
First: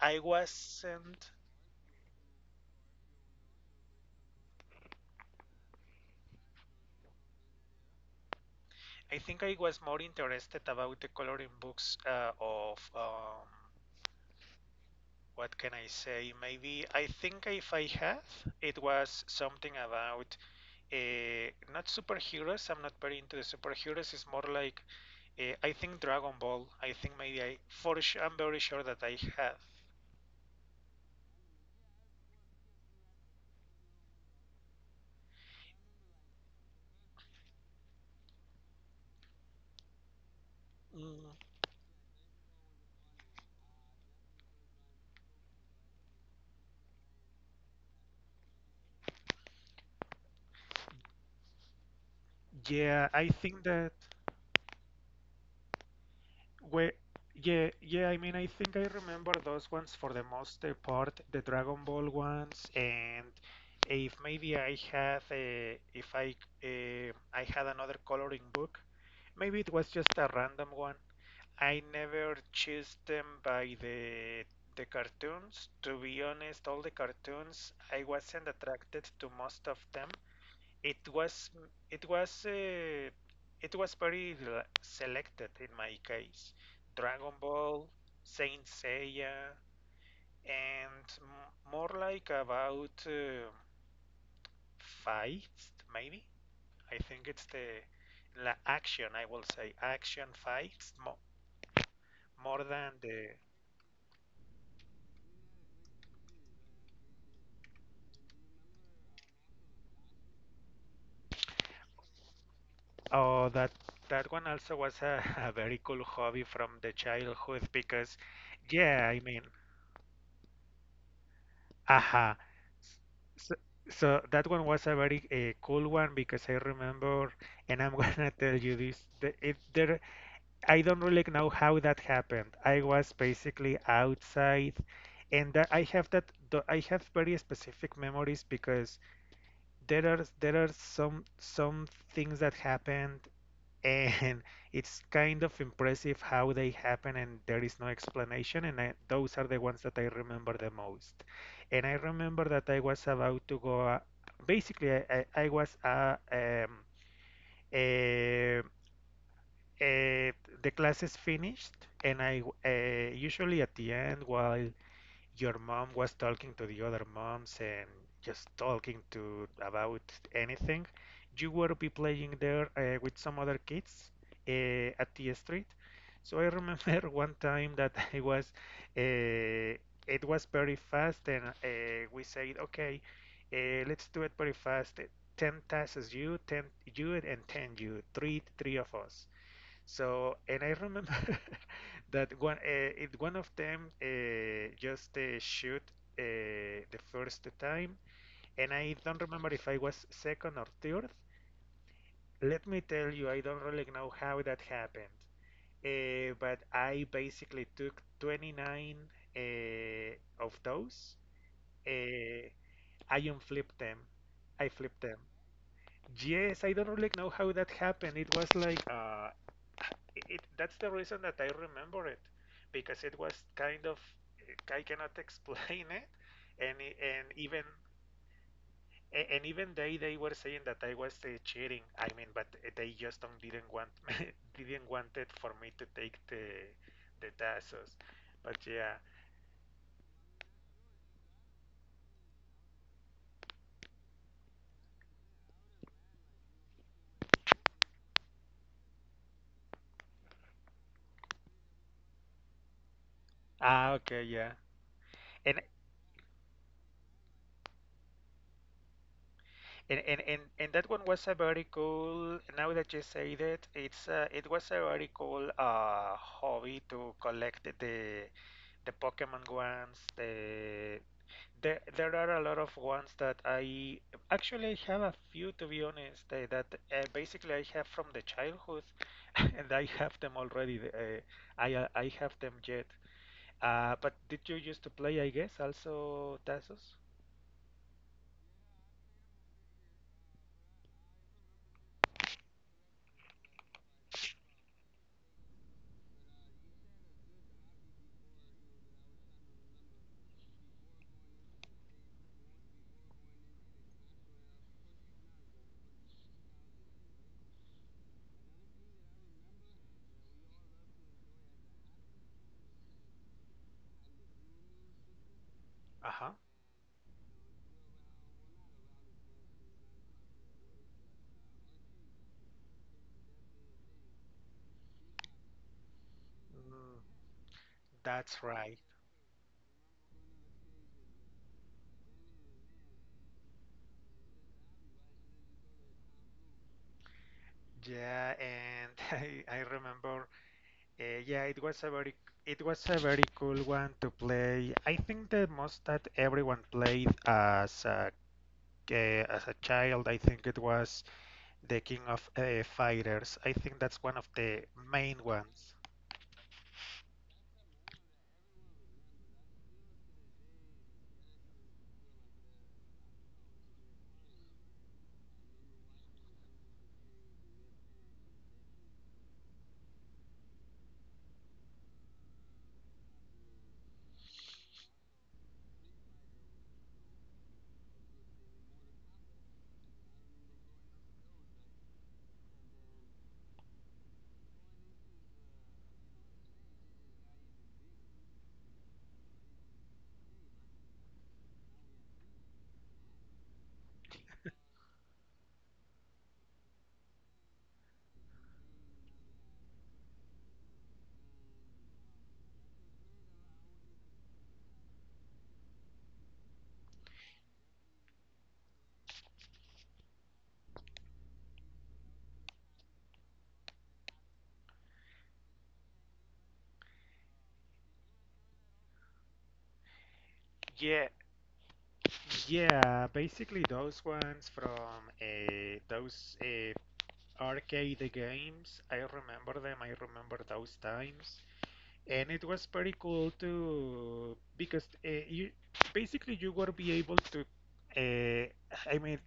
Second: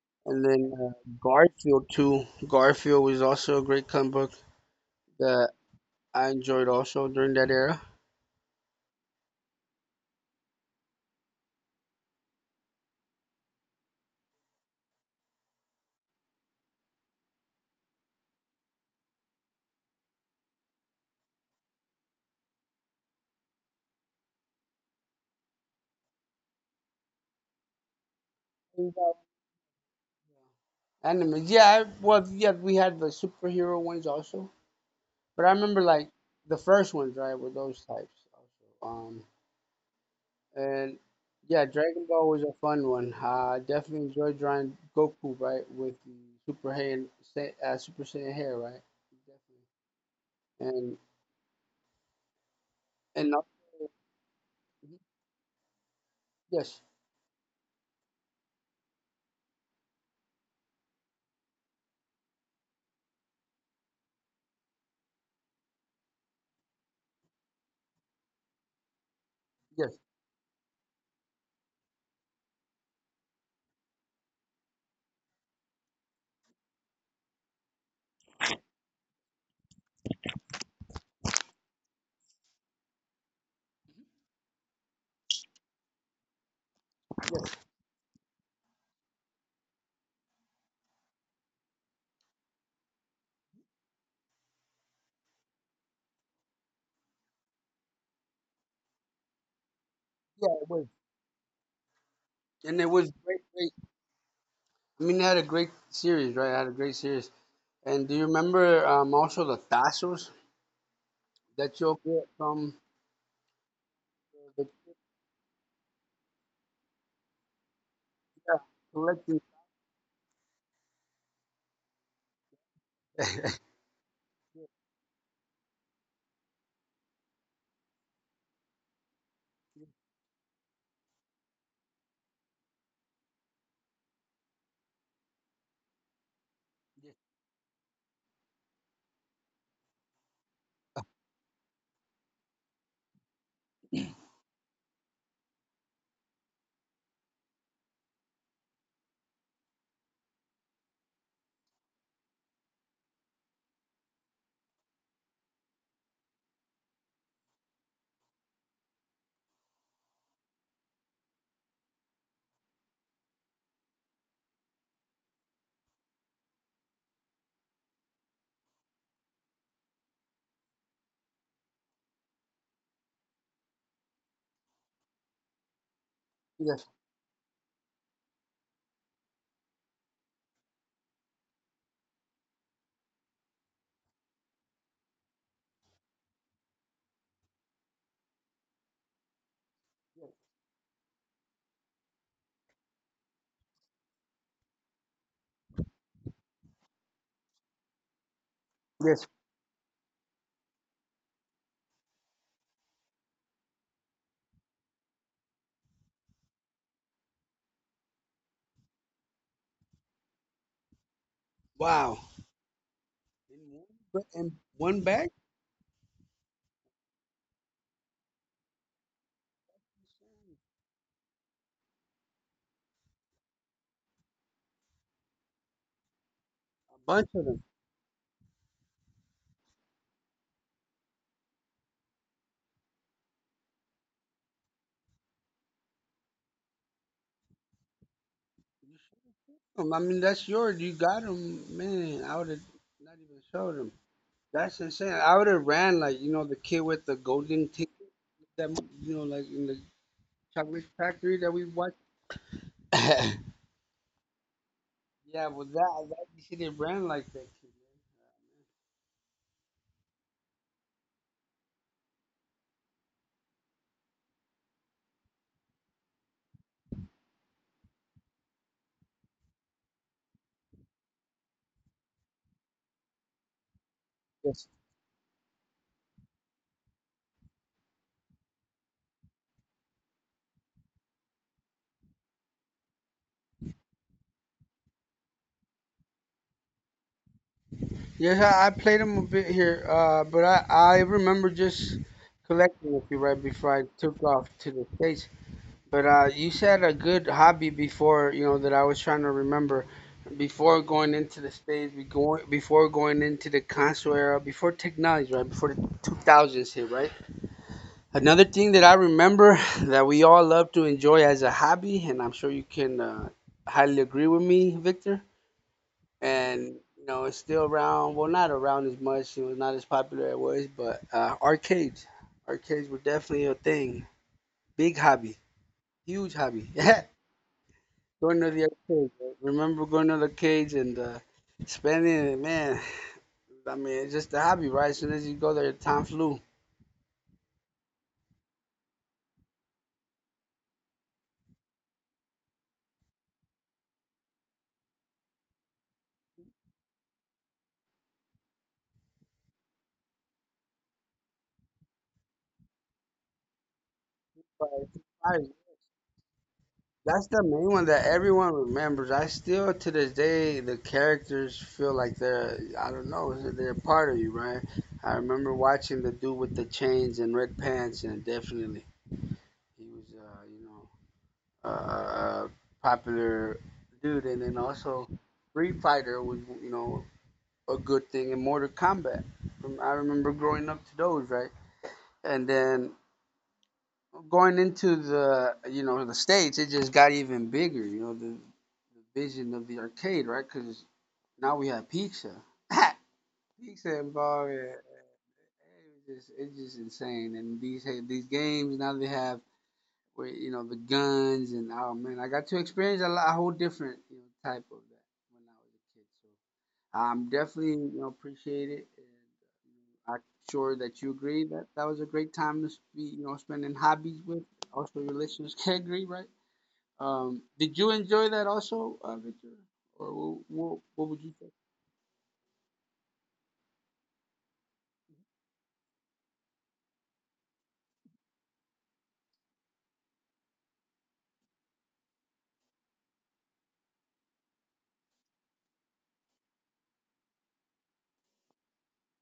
S1: I
S2: And then uh,
S1: wasn't.
S2: Garfield too. Garfield was also a great comic book that I enjoyed also during that era.
S1: I think I was more interested about the coloring books uh, of, um, what can I say? Maybe I think if I had, it was something about, Uh, not superheroes. I'm not very into the superheroes. It's more like uh, I think Dragon Ball. I think maybe I, for sure. I'm very sure that I have.
S2: Animals, yeah. I, well, yeah, we had the superhero ones also. But I remember like the first ones, right, were those types also. Um, and yeah, Dragon Ball was a fun one. I definitely enjoyed drawing Goku, right, with the Super Saiyan, Sai- uh, Super Saiyan hair, right? Definitely. And
S1: Yeah, I
S2: and also,
S1: think that
S2: mhm,
S1: we
S2: yes,
S1: yeah, yeah, I mean, I think I remember those ones for the most uh, part, the Dragon Ball ones. And if maybe I had a, if I uh, I had another coloring book, maybe it was
S2: yes,
S1: just a random one. I never choose them by the the cartoons. To be honest, all the cartoons, I wasn't attracted to most of them. It was, it was uh, it was very l- selected in my case. Dragon Ball, Saint Seiya, and m- more like about uh, fights, maybe. I think it's the la action. I will say action
S2: yeah, it was.
S1: fights mo more
S2: And
S1: than
S2: it was
S1: the.
S2: great, great. I mean, they had a great series, right? I had a great series. And do you remember um, also the tassels that you'll get from
S1: Oh, that that one
S2: the,
S1: also was a, a very cool hobby from the childhood because,
S2: yeah,
S1: yeah, I mean,
S2: collecting?
S1: aha. So, so that one was a very uh, cool one because I remember, and I'm gonna tell you this. The, it, there, I don't really know how that happened. I was basically outside, and that I have that. the- I have
S2: Yes,
S1: very specific memories because there are there are some some things that happened, and it's kind of impressive how they happen, and there is no explanation. And I, those are the ones that I remember the most, and I remember that I was about to go, uh, basically I, I, I was uh, um, uh, uh, the class is finished, and I, uh, usually at the end, while your mom was talking to the other moms, and just talking to about anything, you would be playing there uh, with some other kids uh, at the street. So I
S2: yes,
S1: remember one time that I was, uh, it was very fast, and uh, we said, okay, uh, let's do it very fast. Uh, Ten tasks: you, ten; you, and ten; you, three, three, of us. So, and I remember that one, uh, it, one of them uh, just uh, shoot uh, the first time, and I don't
S2: yes.
S1: remember if I was second or third. Let me tell you, I don't really know how that happened, uh, but I basically took twenty-nine uh, of those.
S2: Wow.
S1: Uh, I
S2: in
S1: unflipped
S2: one
S1: them.
S2: ba- in
S1: I
S2: one
S1: flipped them.
S2: bag,
S1: Yes, I don't really know how that happened. It was like uh, it that's the reason that I remember it because it was kind of eh, I cannot explain it and
S2: a
S1: and
S2: bunch of
S1: even
S2: them.
S1: and even they they were saying that I was uh, cheating, I mean, but eh, they just don't, didn't want didn't want it for me to take the the tasks, but yeah.
S2: Um, I mean, that's yours. You got them, man. I would have not even showed them. That's insane. I would have ran like you know the kid with the golden ticket. That mo- you know, like in the chocolate factory that we watched. Yeah,
S1: Ah, okay, yeah. and
S2: well, that that you should have ran like that kid.
S1: And, and, and, and that one was a very cool, now that you say that. It's uh, it was a very cool uh, hobby to collect the the Pokemon ones. The, the there are a lot of ones that I
S2: Yes.
S1: actually have a few, to be honest, uh, that uh, basically I have from the childhood, and I have them already. Uh, I uh, I have them yet. Uh, but did you used to play? I guess also Tazos.
S2: Yes, I, I played them a bit here, uh, but I I remember just collecting a few right before I took off to the states. But uh, you said a good hobby before, you know, that I was trying to remember. Before going into the stage, be going before going into the console era, before technology, right? Before the two thousands hit, right? Another thing that I remember that we all love to enjoy as a hobby, and I'm sure you can uh, highly agree with me, Victor.
S1: Uh huh.
S2: And you know, it's still around. Well, not around as much. It was not as popular as it was, but uh, arcades, arcades were definitely a thing. Big hobby, huge hobby.
S1: Mm,
S2: Going to
S1: that's
S2: the
S1: right.
S2: arcade. I remember going to the cage and uh, spending it, man. I mean, it's just a hobby, right? As soon as you go there, time flew.
S1: Yeah, and I, I remember, uh, yeah, it was a very it was a very cool one to play. I think the most that everyone played as a uh, as a child, I think it was the King of uh, Fighters. I think that's one of the
S2: But
S1: main
S2: I-
S1: ones.
S2: That's the main one that everyone remembers. I still, to this day, the characters feel like they're, I don't know, they're a part of you, right? I remember watching the dude with the chains and red pants, and definitely he was, uh, you know, a uh, popular dude. And then also, Free Fighter was, you know, a good thing in Mortal Kombat. Um, I remember growing up to those, right? And then going into the you know the states, it just got even bigger. You know the, the vision of the arcade, right? Because now we have pizza, pizza involved. Yeah. It just it's just insane. And these hey, these games now they have where you know the guns and oh man, I got to experience a, lot, a whole different you know, type of that when I was a kid. So I'm definitely you know appreciate it. And I'm sure that you agree that that was a great time to be, you know, spending hobbies with. Also, your listeners can agree, right? Um, did you enjoy that also, uh, Victor? Or what,
S1: Yeah,
S2: what, would you say?
S1: yeah, basically those ones from uh, those uh, arcade games. I remember them. I remember those times. And it was pretty cool to, because uh, you basically you were be able to uh, I mean,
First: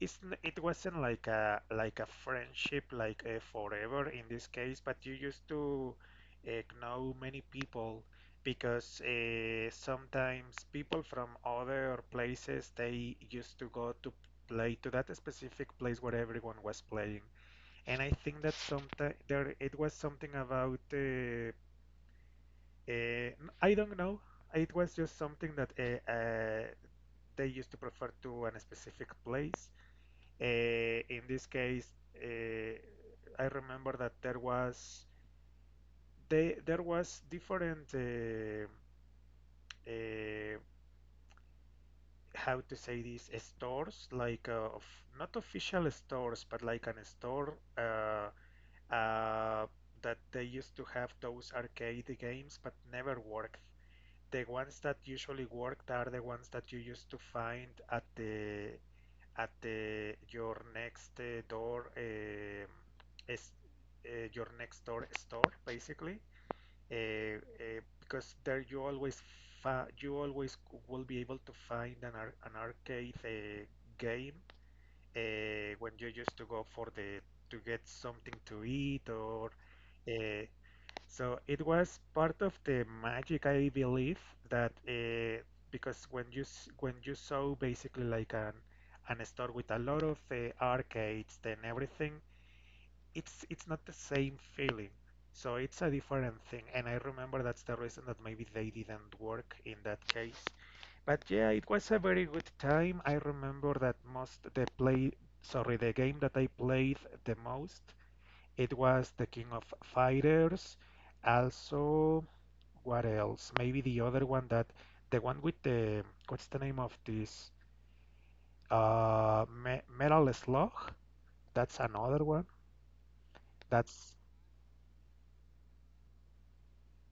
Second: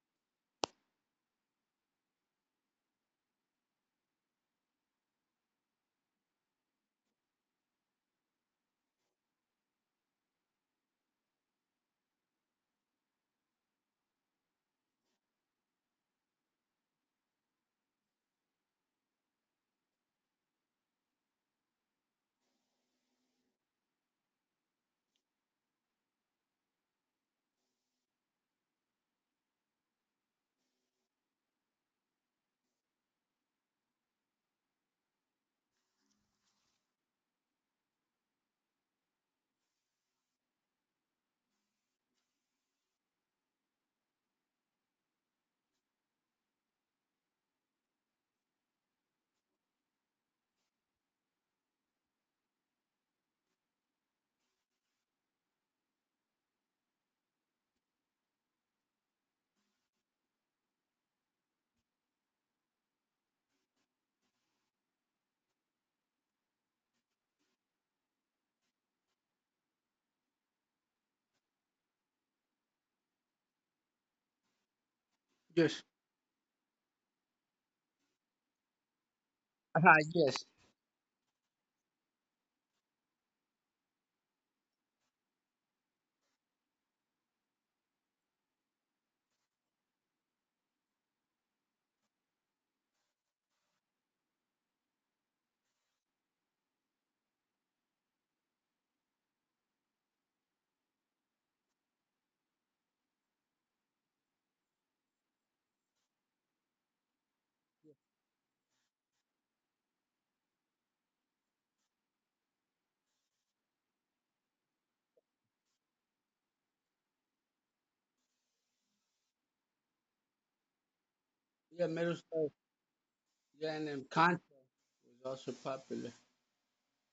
S1: it's n- it wasn't like a like a friendship like a forever in this case, but you used to uh, know many people because uh, sometimes people from other places they used to go to play to that specific place where everyone was playing. And I think that sometimes there it was something about uh, uh, I don't know. It was just something that uh, uh, they used to prefer to a specific place. Uh, in this case, uh, I remember that there was they, there was different uh, uh, how to say, this stores like uh, of, not official stores, but like an store, uh, uh, that they used to have those arcade games but never worked. The ones that usually worked are the ones that you used to find at the at the your next uh, door, um, is, uh, your next door store, basically. uh, uh, because there you always you always will be able to find an, ar- an arcade uh, game uh,
S2: Yes.
S1: when you used to go for the to get something to eat or
S2: Uh, yes.
S1: uh, so it was part of the magic, I believe, that uh, because when you s- when you saw basically like an an store with a lot of uh, arcades and everything, it's it's not the same feeling. So it's a different thing, and I remember that's the reason that maybe they didn't work in that case. But yeah, it was a very good time. I remember that most the play, sorry, the game that I played the most, it was the King of Fighters. Also, what else? Maybe the other one that the one with the what's the name of this? Uh, Me Metal Slug. That's
S2: Yeah, Metal
S1: another one.
S2: Slug. Yeah, and then
S1: That's
S2: Contra was also popular.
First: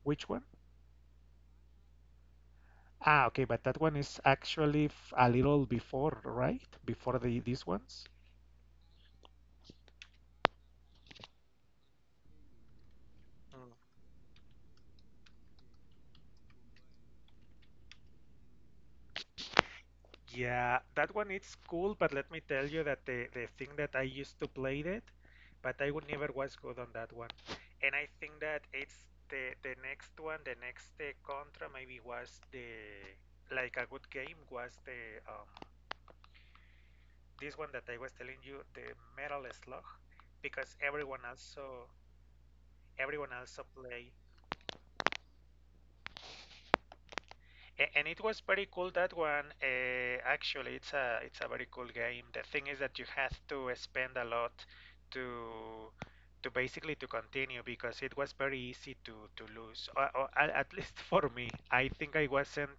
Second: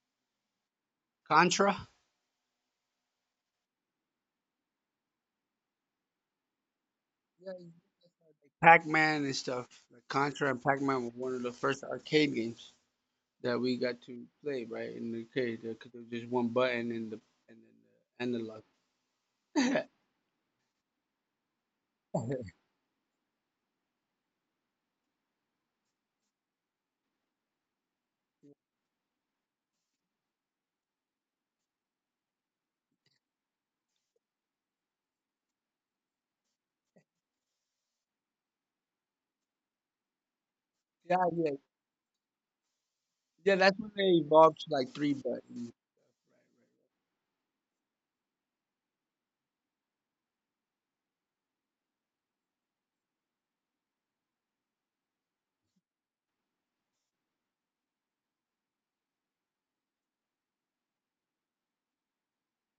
S1: which one?
S2: Contra?
S1: Ah, okay, but that one is actually f- a little before, right? Before the
S2: Yeah,
S1: these
S2: you
S1: ones.
S2: had, like Pac-Man and stuff. Like Contra and Pac-Man were one of the first arcade games that we got to play, right? In the arcade, because there was just one button and the and then the analog.
S1: Yeah, that one it's cool, but let me tell you that the the thing that I used to play it, but I would never was good on that one. And I think that it's the the next one, the next uh, Contra maybe was the like a good game was the, um, this one that I was telling you, the Metal Slug, because
S2: yeah,
S1: everyone
S2: yeah,
S1: also everyone
S2: Yeah,
S1: also
S2: that's when they
S1: play.
S2: evolved to like three buttons.
S1: A- And it was pretty cool that one. Uh, actually, it's a it's a very cool game. The thing is that you have to spend a lot to to basically to continue, because it was very easy to to lose. Or, or a- at least for me, I think I wasn't.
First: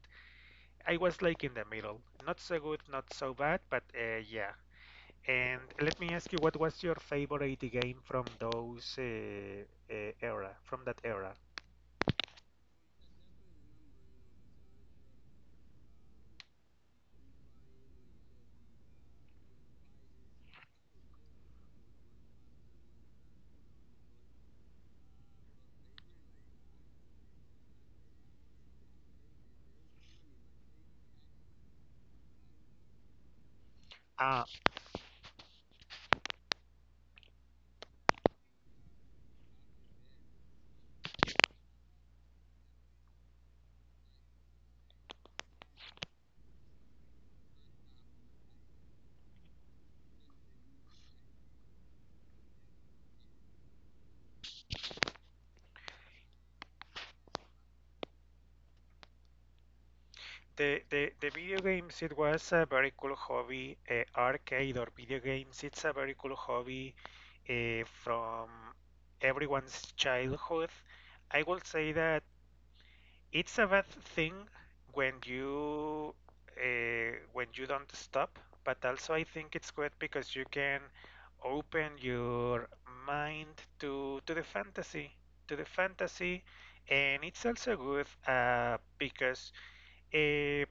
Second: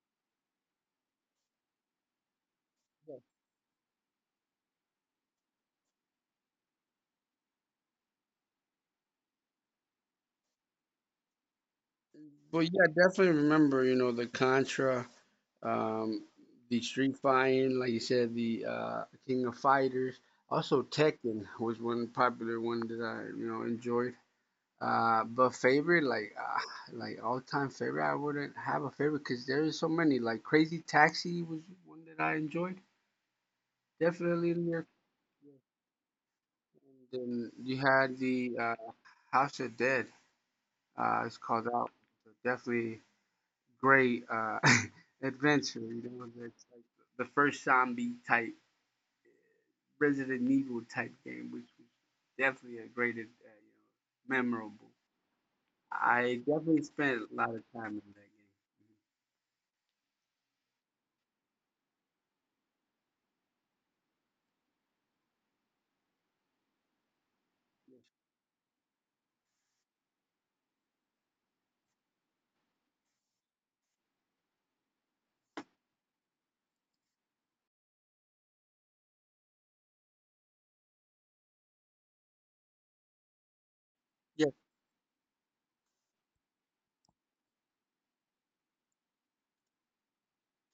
S1: I was like in the middle, not so good, not so bad, but uh, yeah. And let me ask you, what was your favorite game from those uh, uh, era, from that era?
S2: But yeah, definitely remember, you know, the Contra, um, the Street Fighting, like you said, the uh, King of Fighters. Also, Tekken was one popular one that I, you know, enjoyed. Uh, but favorite, like, uh, like all time favorite, I wouldn't have a favorite because there is so many. Like Crazy Taxi was one that I enjoyed. Definitely in there. And then you had the uh, House of Dead. Uh, it's called out. So definitely. Great uh, adventure. You know, that's like the first zombie type Resident Evil type game, which was definitely a great, uh, you know, memorable. I definitely spent a lot of time in that game.
S1: The, the, the video games, it was a very cool hobby. Uh, arcade or video games, it's a very cool hobby uh, from everyone's childhood. I will say that it's a bad thing when you uh, when you don't stop, but also I think it's good because you can open your mind to to the
S2: Yes,
S1: fantasy, to the fantasy, and it's also good, uh, because. Uh,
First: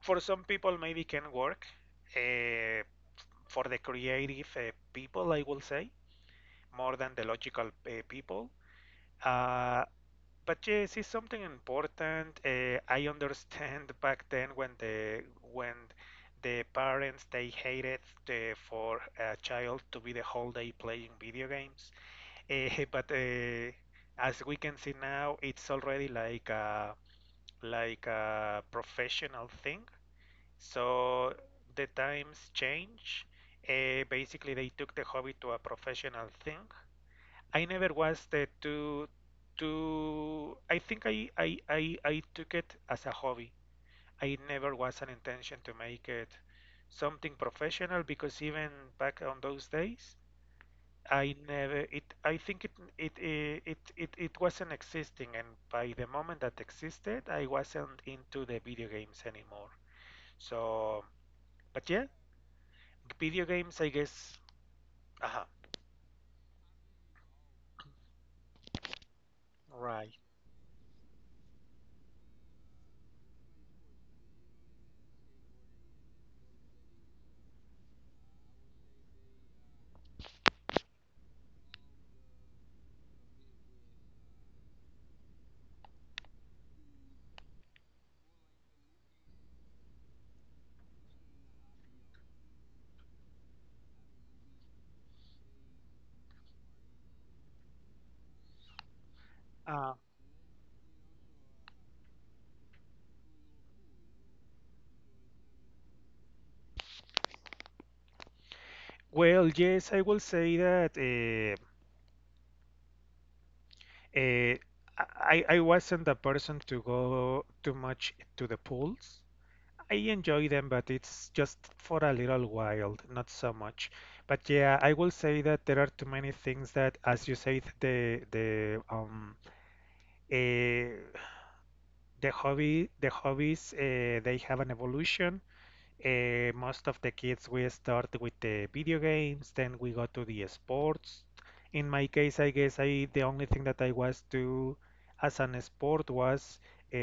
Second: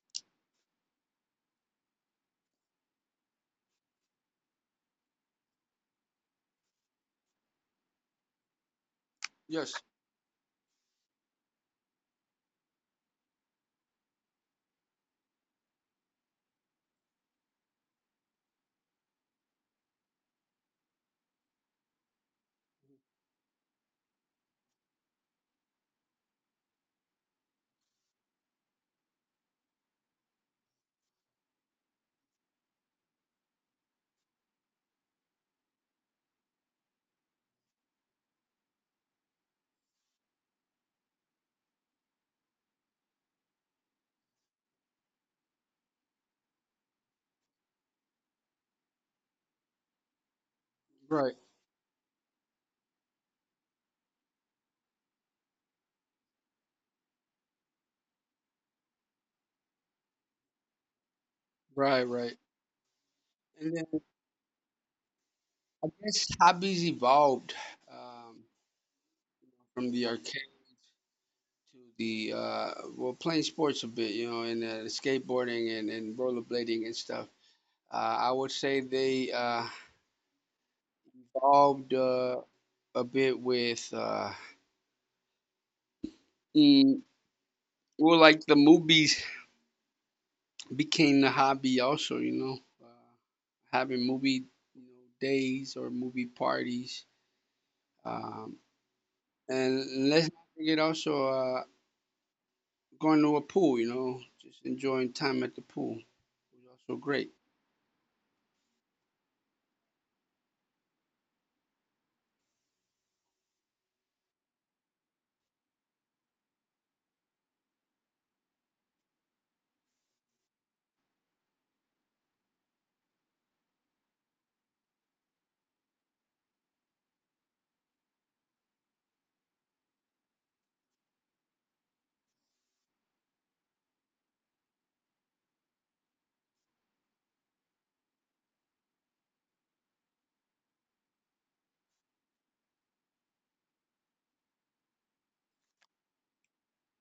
S1: for some people maybe can work uh, for the creative uh, people, I will say, more than the logical uh, people,
S2: yes,
S1: uh, but yes, it's something important. uh, I understand back then when the when the parents they hated the, for a child to be the whole day playing video games, uh, but uh, as we can see now, it's already like a, like a professional thing, so the times change. Uh, basically, they took the hobby to a professional thing. I never was the too too. I think I I I, I took it as a hobby. I never was an intention to make it something professional, because even back on those days, I
S2: right,
S1: never it. I think it it eh, it it, it wasn't existing, and by the moment that existed, I wasn't into the video games anymore. So. But
S2: right,
S1: yeah,
S2: right.
S1: video
S2: And
S1: games,
S2: then
S1: I guess. Uh-huh.
S2: I guess hobbies evolved, um, from the
S1: Right.
S2: arcade to the uh, well, playing sports a bit, you know, and uh, skateboarding and, and rollerblading and stuff. Uh, I would say they uh, involved uh, a bit with, uh, mm, well, like the movies became the hobby also, you know, uh, having movie you know, days or movie parties, um,
S1: Uh,
S2: and let's not forget also uh, going to a pool, you know, just enjoying time at the pool was also great.
S1: well, yes, I will say that uh, uh, I I wasn't a person to go too much to the pools. I enjoy them, but it's just for a little while, not so much. But yeah, I will say that there are too many things that, as you said, the the um, uh, the hobby the hobbies uh, they have an evolution. Uh, most of the kids we start with the video games, then we go to the sports. In my case, I guess I the only thing that I was to as an sport was a,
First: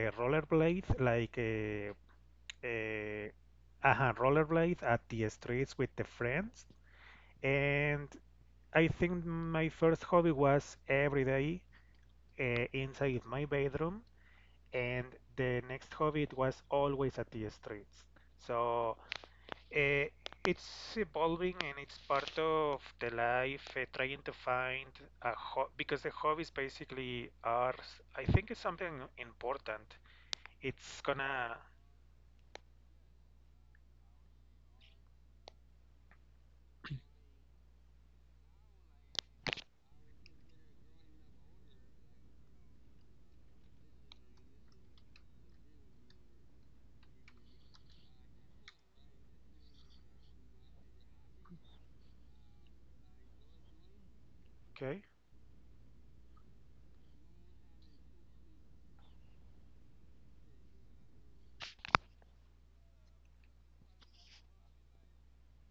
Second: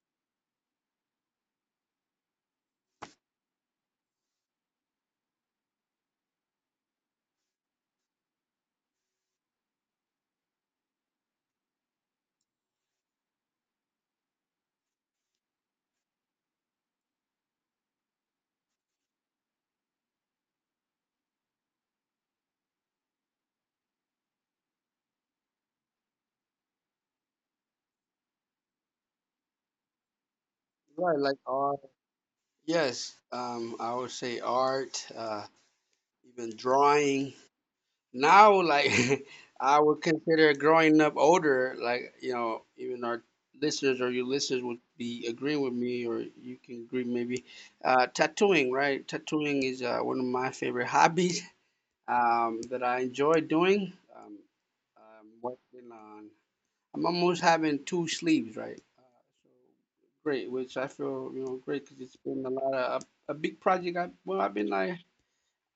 S1: a rollerblade, like a, a, aha, rollerblade at the streets with the friends. And I think my first hobby was every day uh, inside my bedroom, and the next hobby it was always at the streets. So, uh, it's evolving and it's part of the life, uh, trying to find a ho because the hobbies basically are, s- I think it's something important. It's
S2: Right, like
S1: gonna,
S2: art. Yes, um, I would say art, uh, even drawing. Now, like I would consider growing up older, like you know, even our listeners or your listeners would be agreeing with me, or you can agree maybe. Uh, tattooing, right? Tattooing is uh, one of my favorite hobbies, um, that I enjoy doing. Um,
S1: okay.
S2: I'm working on. I'm almost having two sleeves, right? Uh, so great, which I feel you know great because it's been a lot of a, a big project. I well, I've been like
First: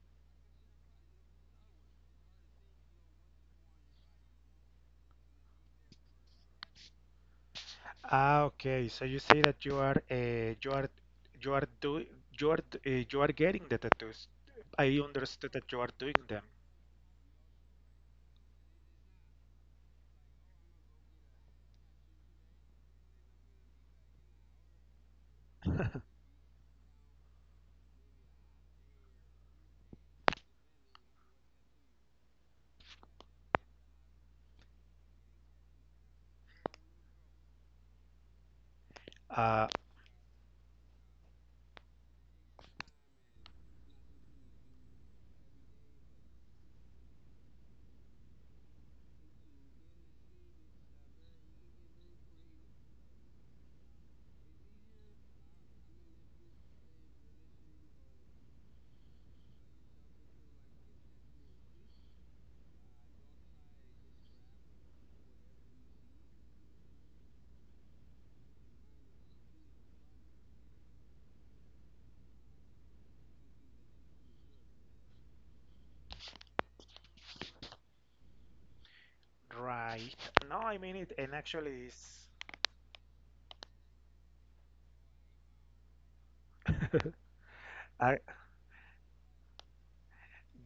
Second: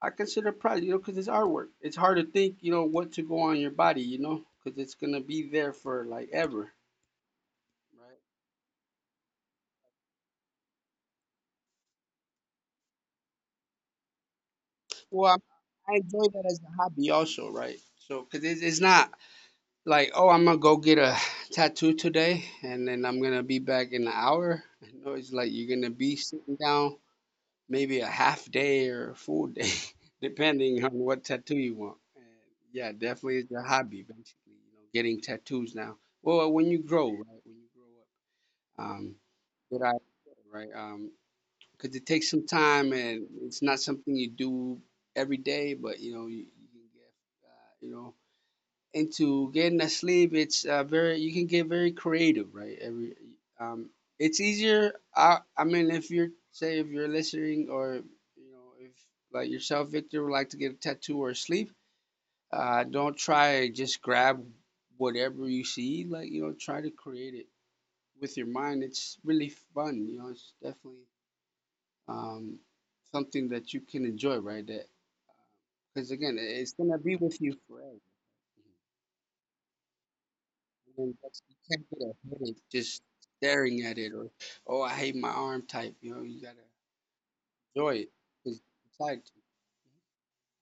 S2: I consider pride, you know, because it's artwork. It's hard to think, you know, what to go on your body, you know, because it's gonna be there for like ever, right?
S1: Ah, okay. So you say that you are, uh, you are, you are doing, you are, d- uh, you are getting the tattoos. I
S2: Well,
S1: understood that you are
S2: I, I
S1: doing
S2: enjoy
S1: them.
S2: that as a hobby also, right? So, because it's, it's not like, oh, I'm gonna go get a tattoo today and then I'm gonna be back in an hour. No, it's like you're gonna be sitting down maybe a half day or a full day, depending on what tattoo you want. And yeah, definitely it's a hobby, basically, you know, getting tattoos now. Well, when you grow, right? When you grow up. Um,
S1: Uh,
S2: Good idea, right? Um, because it takes some time and it's not something you do every day, but you know, you, you can get, uh, you know, into getting that sleep. It's uh, very, you can get very creative, right? Every, um, it's easier. I, I mean, if you're, say, if you're listening or, you know, if like yourself, Victor, would like to get a tattoo or sleep, uh, don't try just grab whatever you see, like, you know, try to create it with your mind. It's really fun, you know. It's definitely um, something that you can enjoy, right? That because again, it- it's gonna be with you forever.
S1: right. No, I mean it,
S2: And
S1: and
S2: that's, you
S1: actually
S2: can't get a
S1: is.
S2: headache just staring at it, or oh, I hate my arm type. You know, you gotta enjoy it
S1: I,
S2: because you decide to.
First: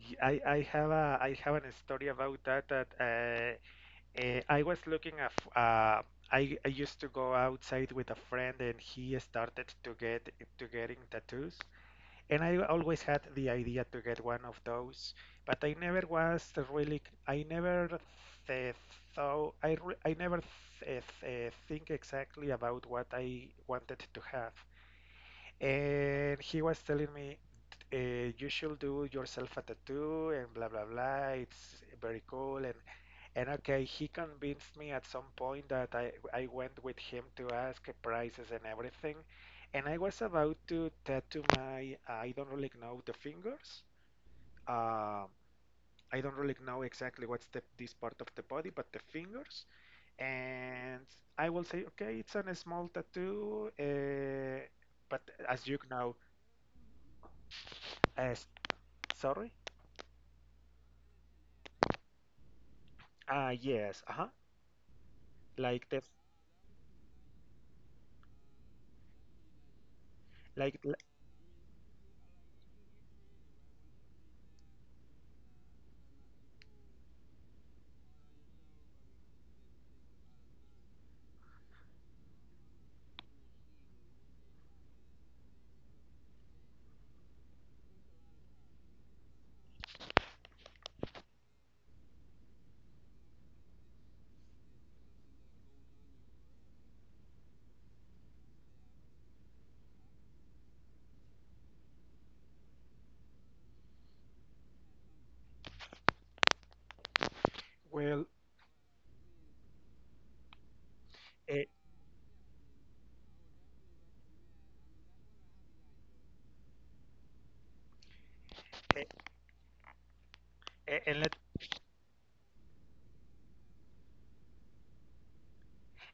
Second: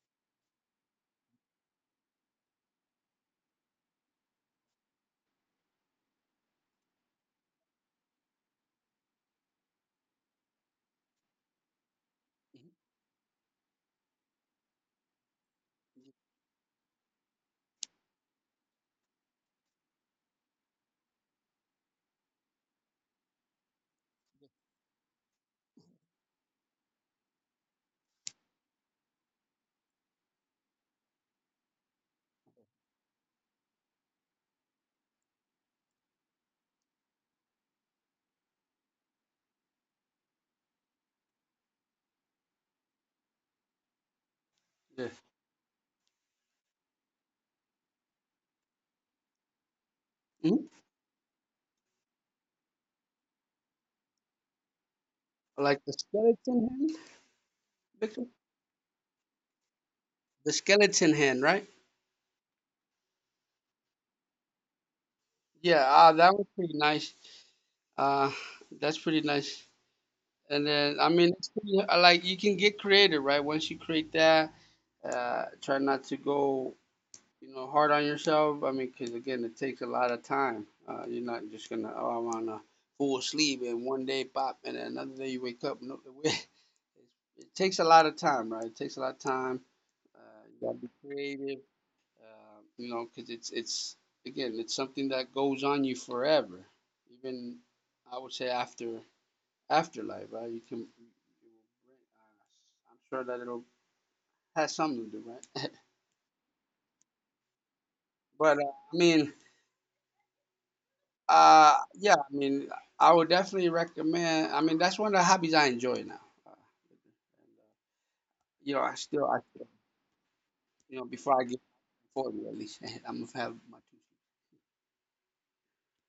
S1: Y- I, I have a I have an story about that that uh, uh, I was looking at uh, I, I used to go outside with a friend and he started to get to getting tattoos, and I always had the idea to get one of those, but I never was really I never th thought I, re- I never th uh, think exactly about what I wanted to have. And he was telling me, uh, you should do yourself a tattoo and blah blah blah. It's very cool. And and okay, he convinced me at some point that I I went with him to ask prices and everything, and I was about to tattoo my I don't really know the fingers.
S2: Yeah.
S1: Um, I don't really know exactly what's the this part of the body, but the fingers.
S2: Mhm.
S1: And I will say, okay, it's a small tattoo, uh, but as you
S2: Like the
S1: know,
S2: skeleton hand, Victor?
S1: as Sorry?
S2: The skeleton hand, right?
S1: Ah, yes. Uh-huh. Like
S2: Yeah,
S1: the
S2: uh, that was pretty nice. Uh, that's pretty nice. And
S1: like l-
S2: then, I mean, it's pretty- I like you can get creative, right? Once you create that, uh, try not to go, you know, hard on yourself. I mean, because again, it takes a lot of time. Uh, you're not just gonna, oh, I'm on a full sleep, and one day pop, and then another day you wake up. No, it, it takes a lot of time, right? It takes a lot of time. Uh, you gotta be creative, uh, you know, because it's it's again, it's something that goes on you forever. Even I would say after afterlife, right? You can, you will, uh, I'm sure that it'll has something to do, right?
S1: well,
S2: But uh, I mean,
S1: eh,
S2: uh, yeah, I mean, I would definitely recommend. I mean, that's one of the hobbies I enjoy now. Uh, and, uh, you know, I
S1: eh,
S2: still, I still,
S1: eh,
S2: you know,
S1: and let
S2: before I get forty, at least I'm gonna have my two.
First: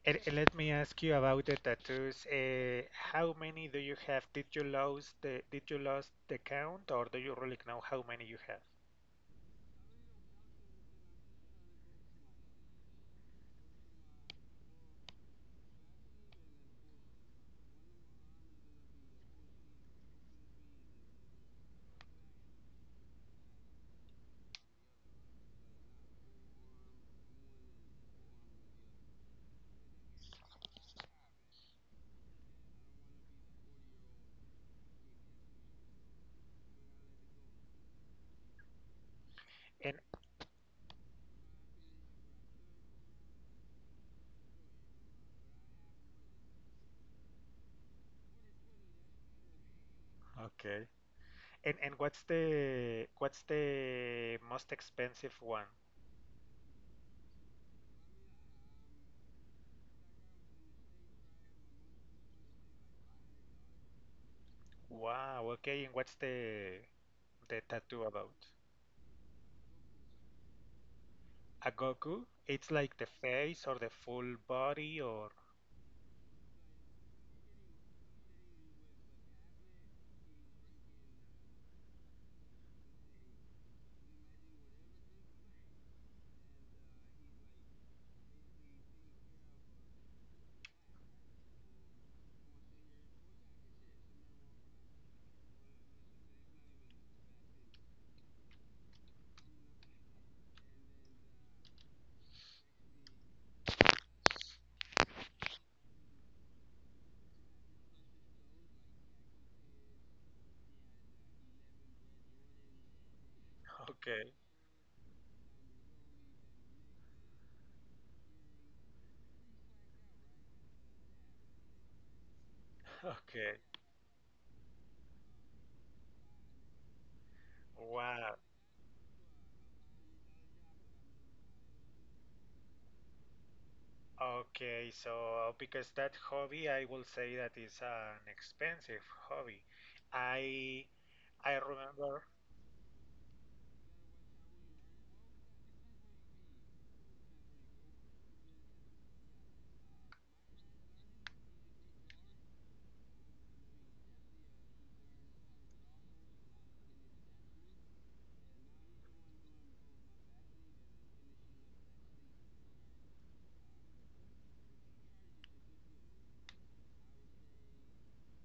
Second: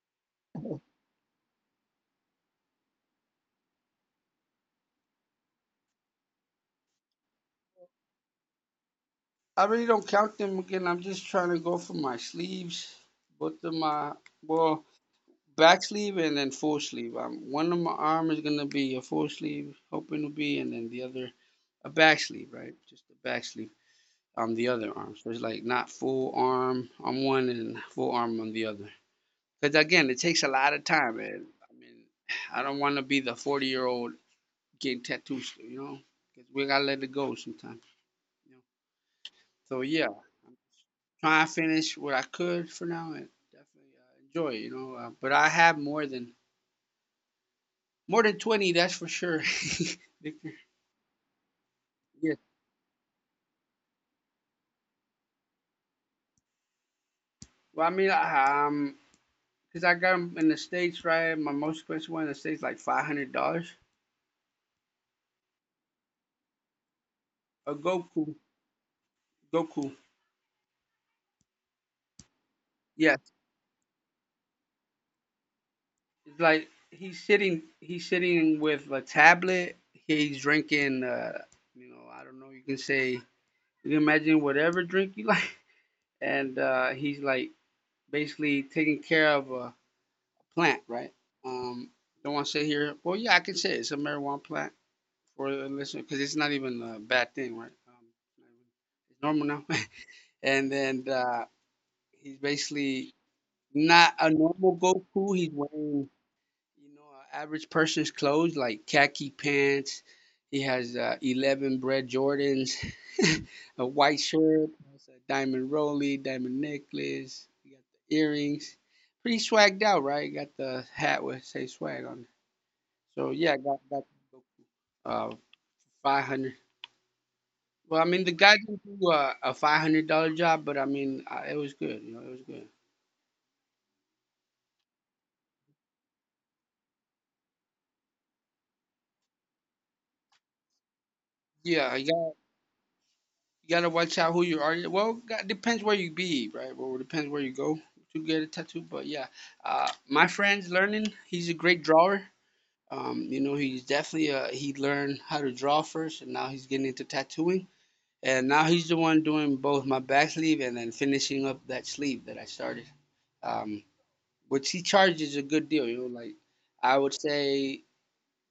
S1: and, and let me ask you about the tattoos. Eh, how many do you have? Did you lose the did you lose the count, or do you really know how many you have?
S2: I really don't count them again. I'm just trying to go for my sleeves, both of my well. Back sleeve and then full sleeve. Um, one of my arm is gonna be a full sleeve, hoping to be, and then the other a back sleeve, right? Just a back sleeve on the other arm. So it's like not full arm on one and full arm on the other. Because again, it takes a lot of time, and I mean, I don't want to be the forty year old getting tattoos, you know? Because we gotta let it go sometimes. You know? So
S1: And
S2: yeah, I'm trying to finish what I could for now and definitely uh, enjoy, you know. Uh, but I have more than More than twenty, that's for sure. Victor.
S1: okay. and and what's
S2: Yeah.
S1: the what's the most expensive one?
S2: Well, I mean, I- um, because I got 'em in the States, right? My most expensive one in the States, like five hundred dollars.
S1: Wow. Okay. And what's the the
S2: A
S1: tattoo about?
S2: Goku. Goku.
S1: A Goku? It's like the
S2: Yes.
S1: face or the full body or
S2: It's like he's sitting, he's sitting with a tablet. He's drinking, uh, you know, I don't know, you can say, you can imagine whatever drink you like. And uh, he's like basically taking care of a plant, right? Um, don't want to say here, well, yeah, I can say it's a marijuana plant. For the listener because it's not even a bad thing, right? Um, it's normal now. And then uh, he's basically not a normal Goku. He's wearing, you know, an average person's clothes like khaki pants. He has uh, eleven bread Jordans, a white
S1: okay,
S2: shirt, has a diamond rollie, diamond necklace. He got the earrings. Pretty swagged out, right? Got the hat with say swag on it. So yeah,
S1: okay.
S2: got got uh, five hundred. Well, I mean, the
S1: Wow.
S2: guy didn't do a, a five hundred dollar job, but I mean, I, it was good. You know, it was good.
S1: Okay, so uh, because that hobby, I will say that is an expensive hobby. I I
S2: Yeah, you
S1: remember.
S2: got you gotta watch out who you are. Well, got, depends where you be, right? Well, it depends where you go to get a tattoo. But yeah, uh, my friend's learning. He's a great drawer. Um, you know, he's definitely uh, he learned how to draw first, and now he's getting into tattooing. And now he's the one doing both my back sleeve and then finishing up that sleeve that I started. Um, which he charges a good deal. You know, like I would say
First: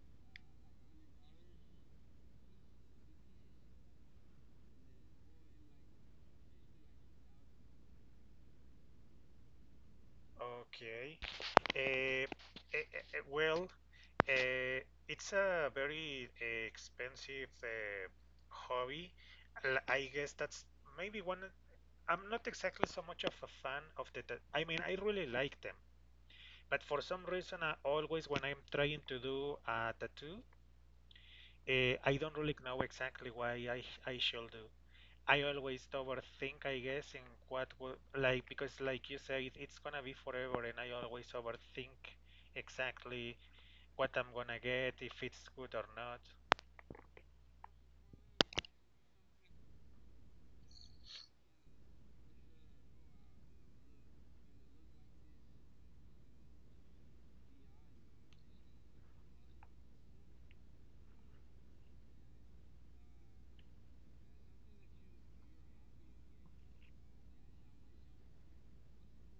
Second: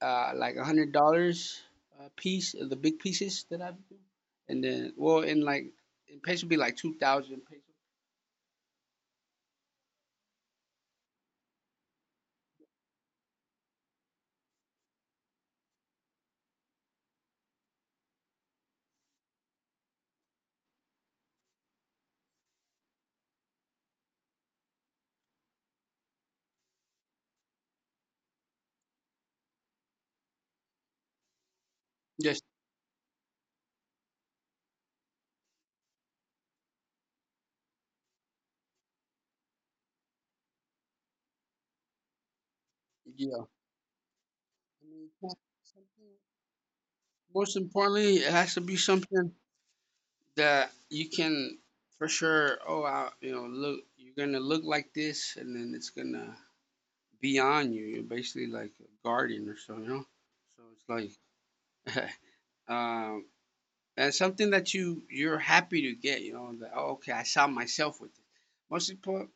S2: uh, like a hundred dollars a piece, of the big pieces that I do, and then well, in like in pesos would be like two thousand pesos.
S1: Okay. Uh, well, uh, it's a very uh, expensive uh, hobby. L- I guess that's maybe one. I'm not exactly so much of a fan of the. ta- I mean, I really like them, but for some reason, I always when I'm trying to do a tattoo. Uh, I don't
S2: Just
S1: really know exactly why I I should do. I always overthink, I guess, in what would like because like you said, it's gonna be forever, and I always overthink exactly
S2: yeah.
S1: what I'm gonna
S2: I
S1: get,
S2: mean,
S1: if
S2: it's not
S1: it's good or not.
S2: something- most importantly, it has to be something that you can for sure. Oh, I, you know, look, you're gonna look like this, and then it's gonna be on you. You're basically like a guardian or so, you know. So it's like. Um, and something that you you're happy to get, you know, that oh, okay, I saw myself with it. Most important,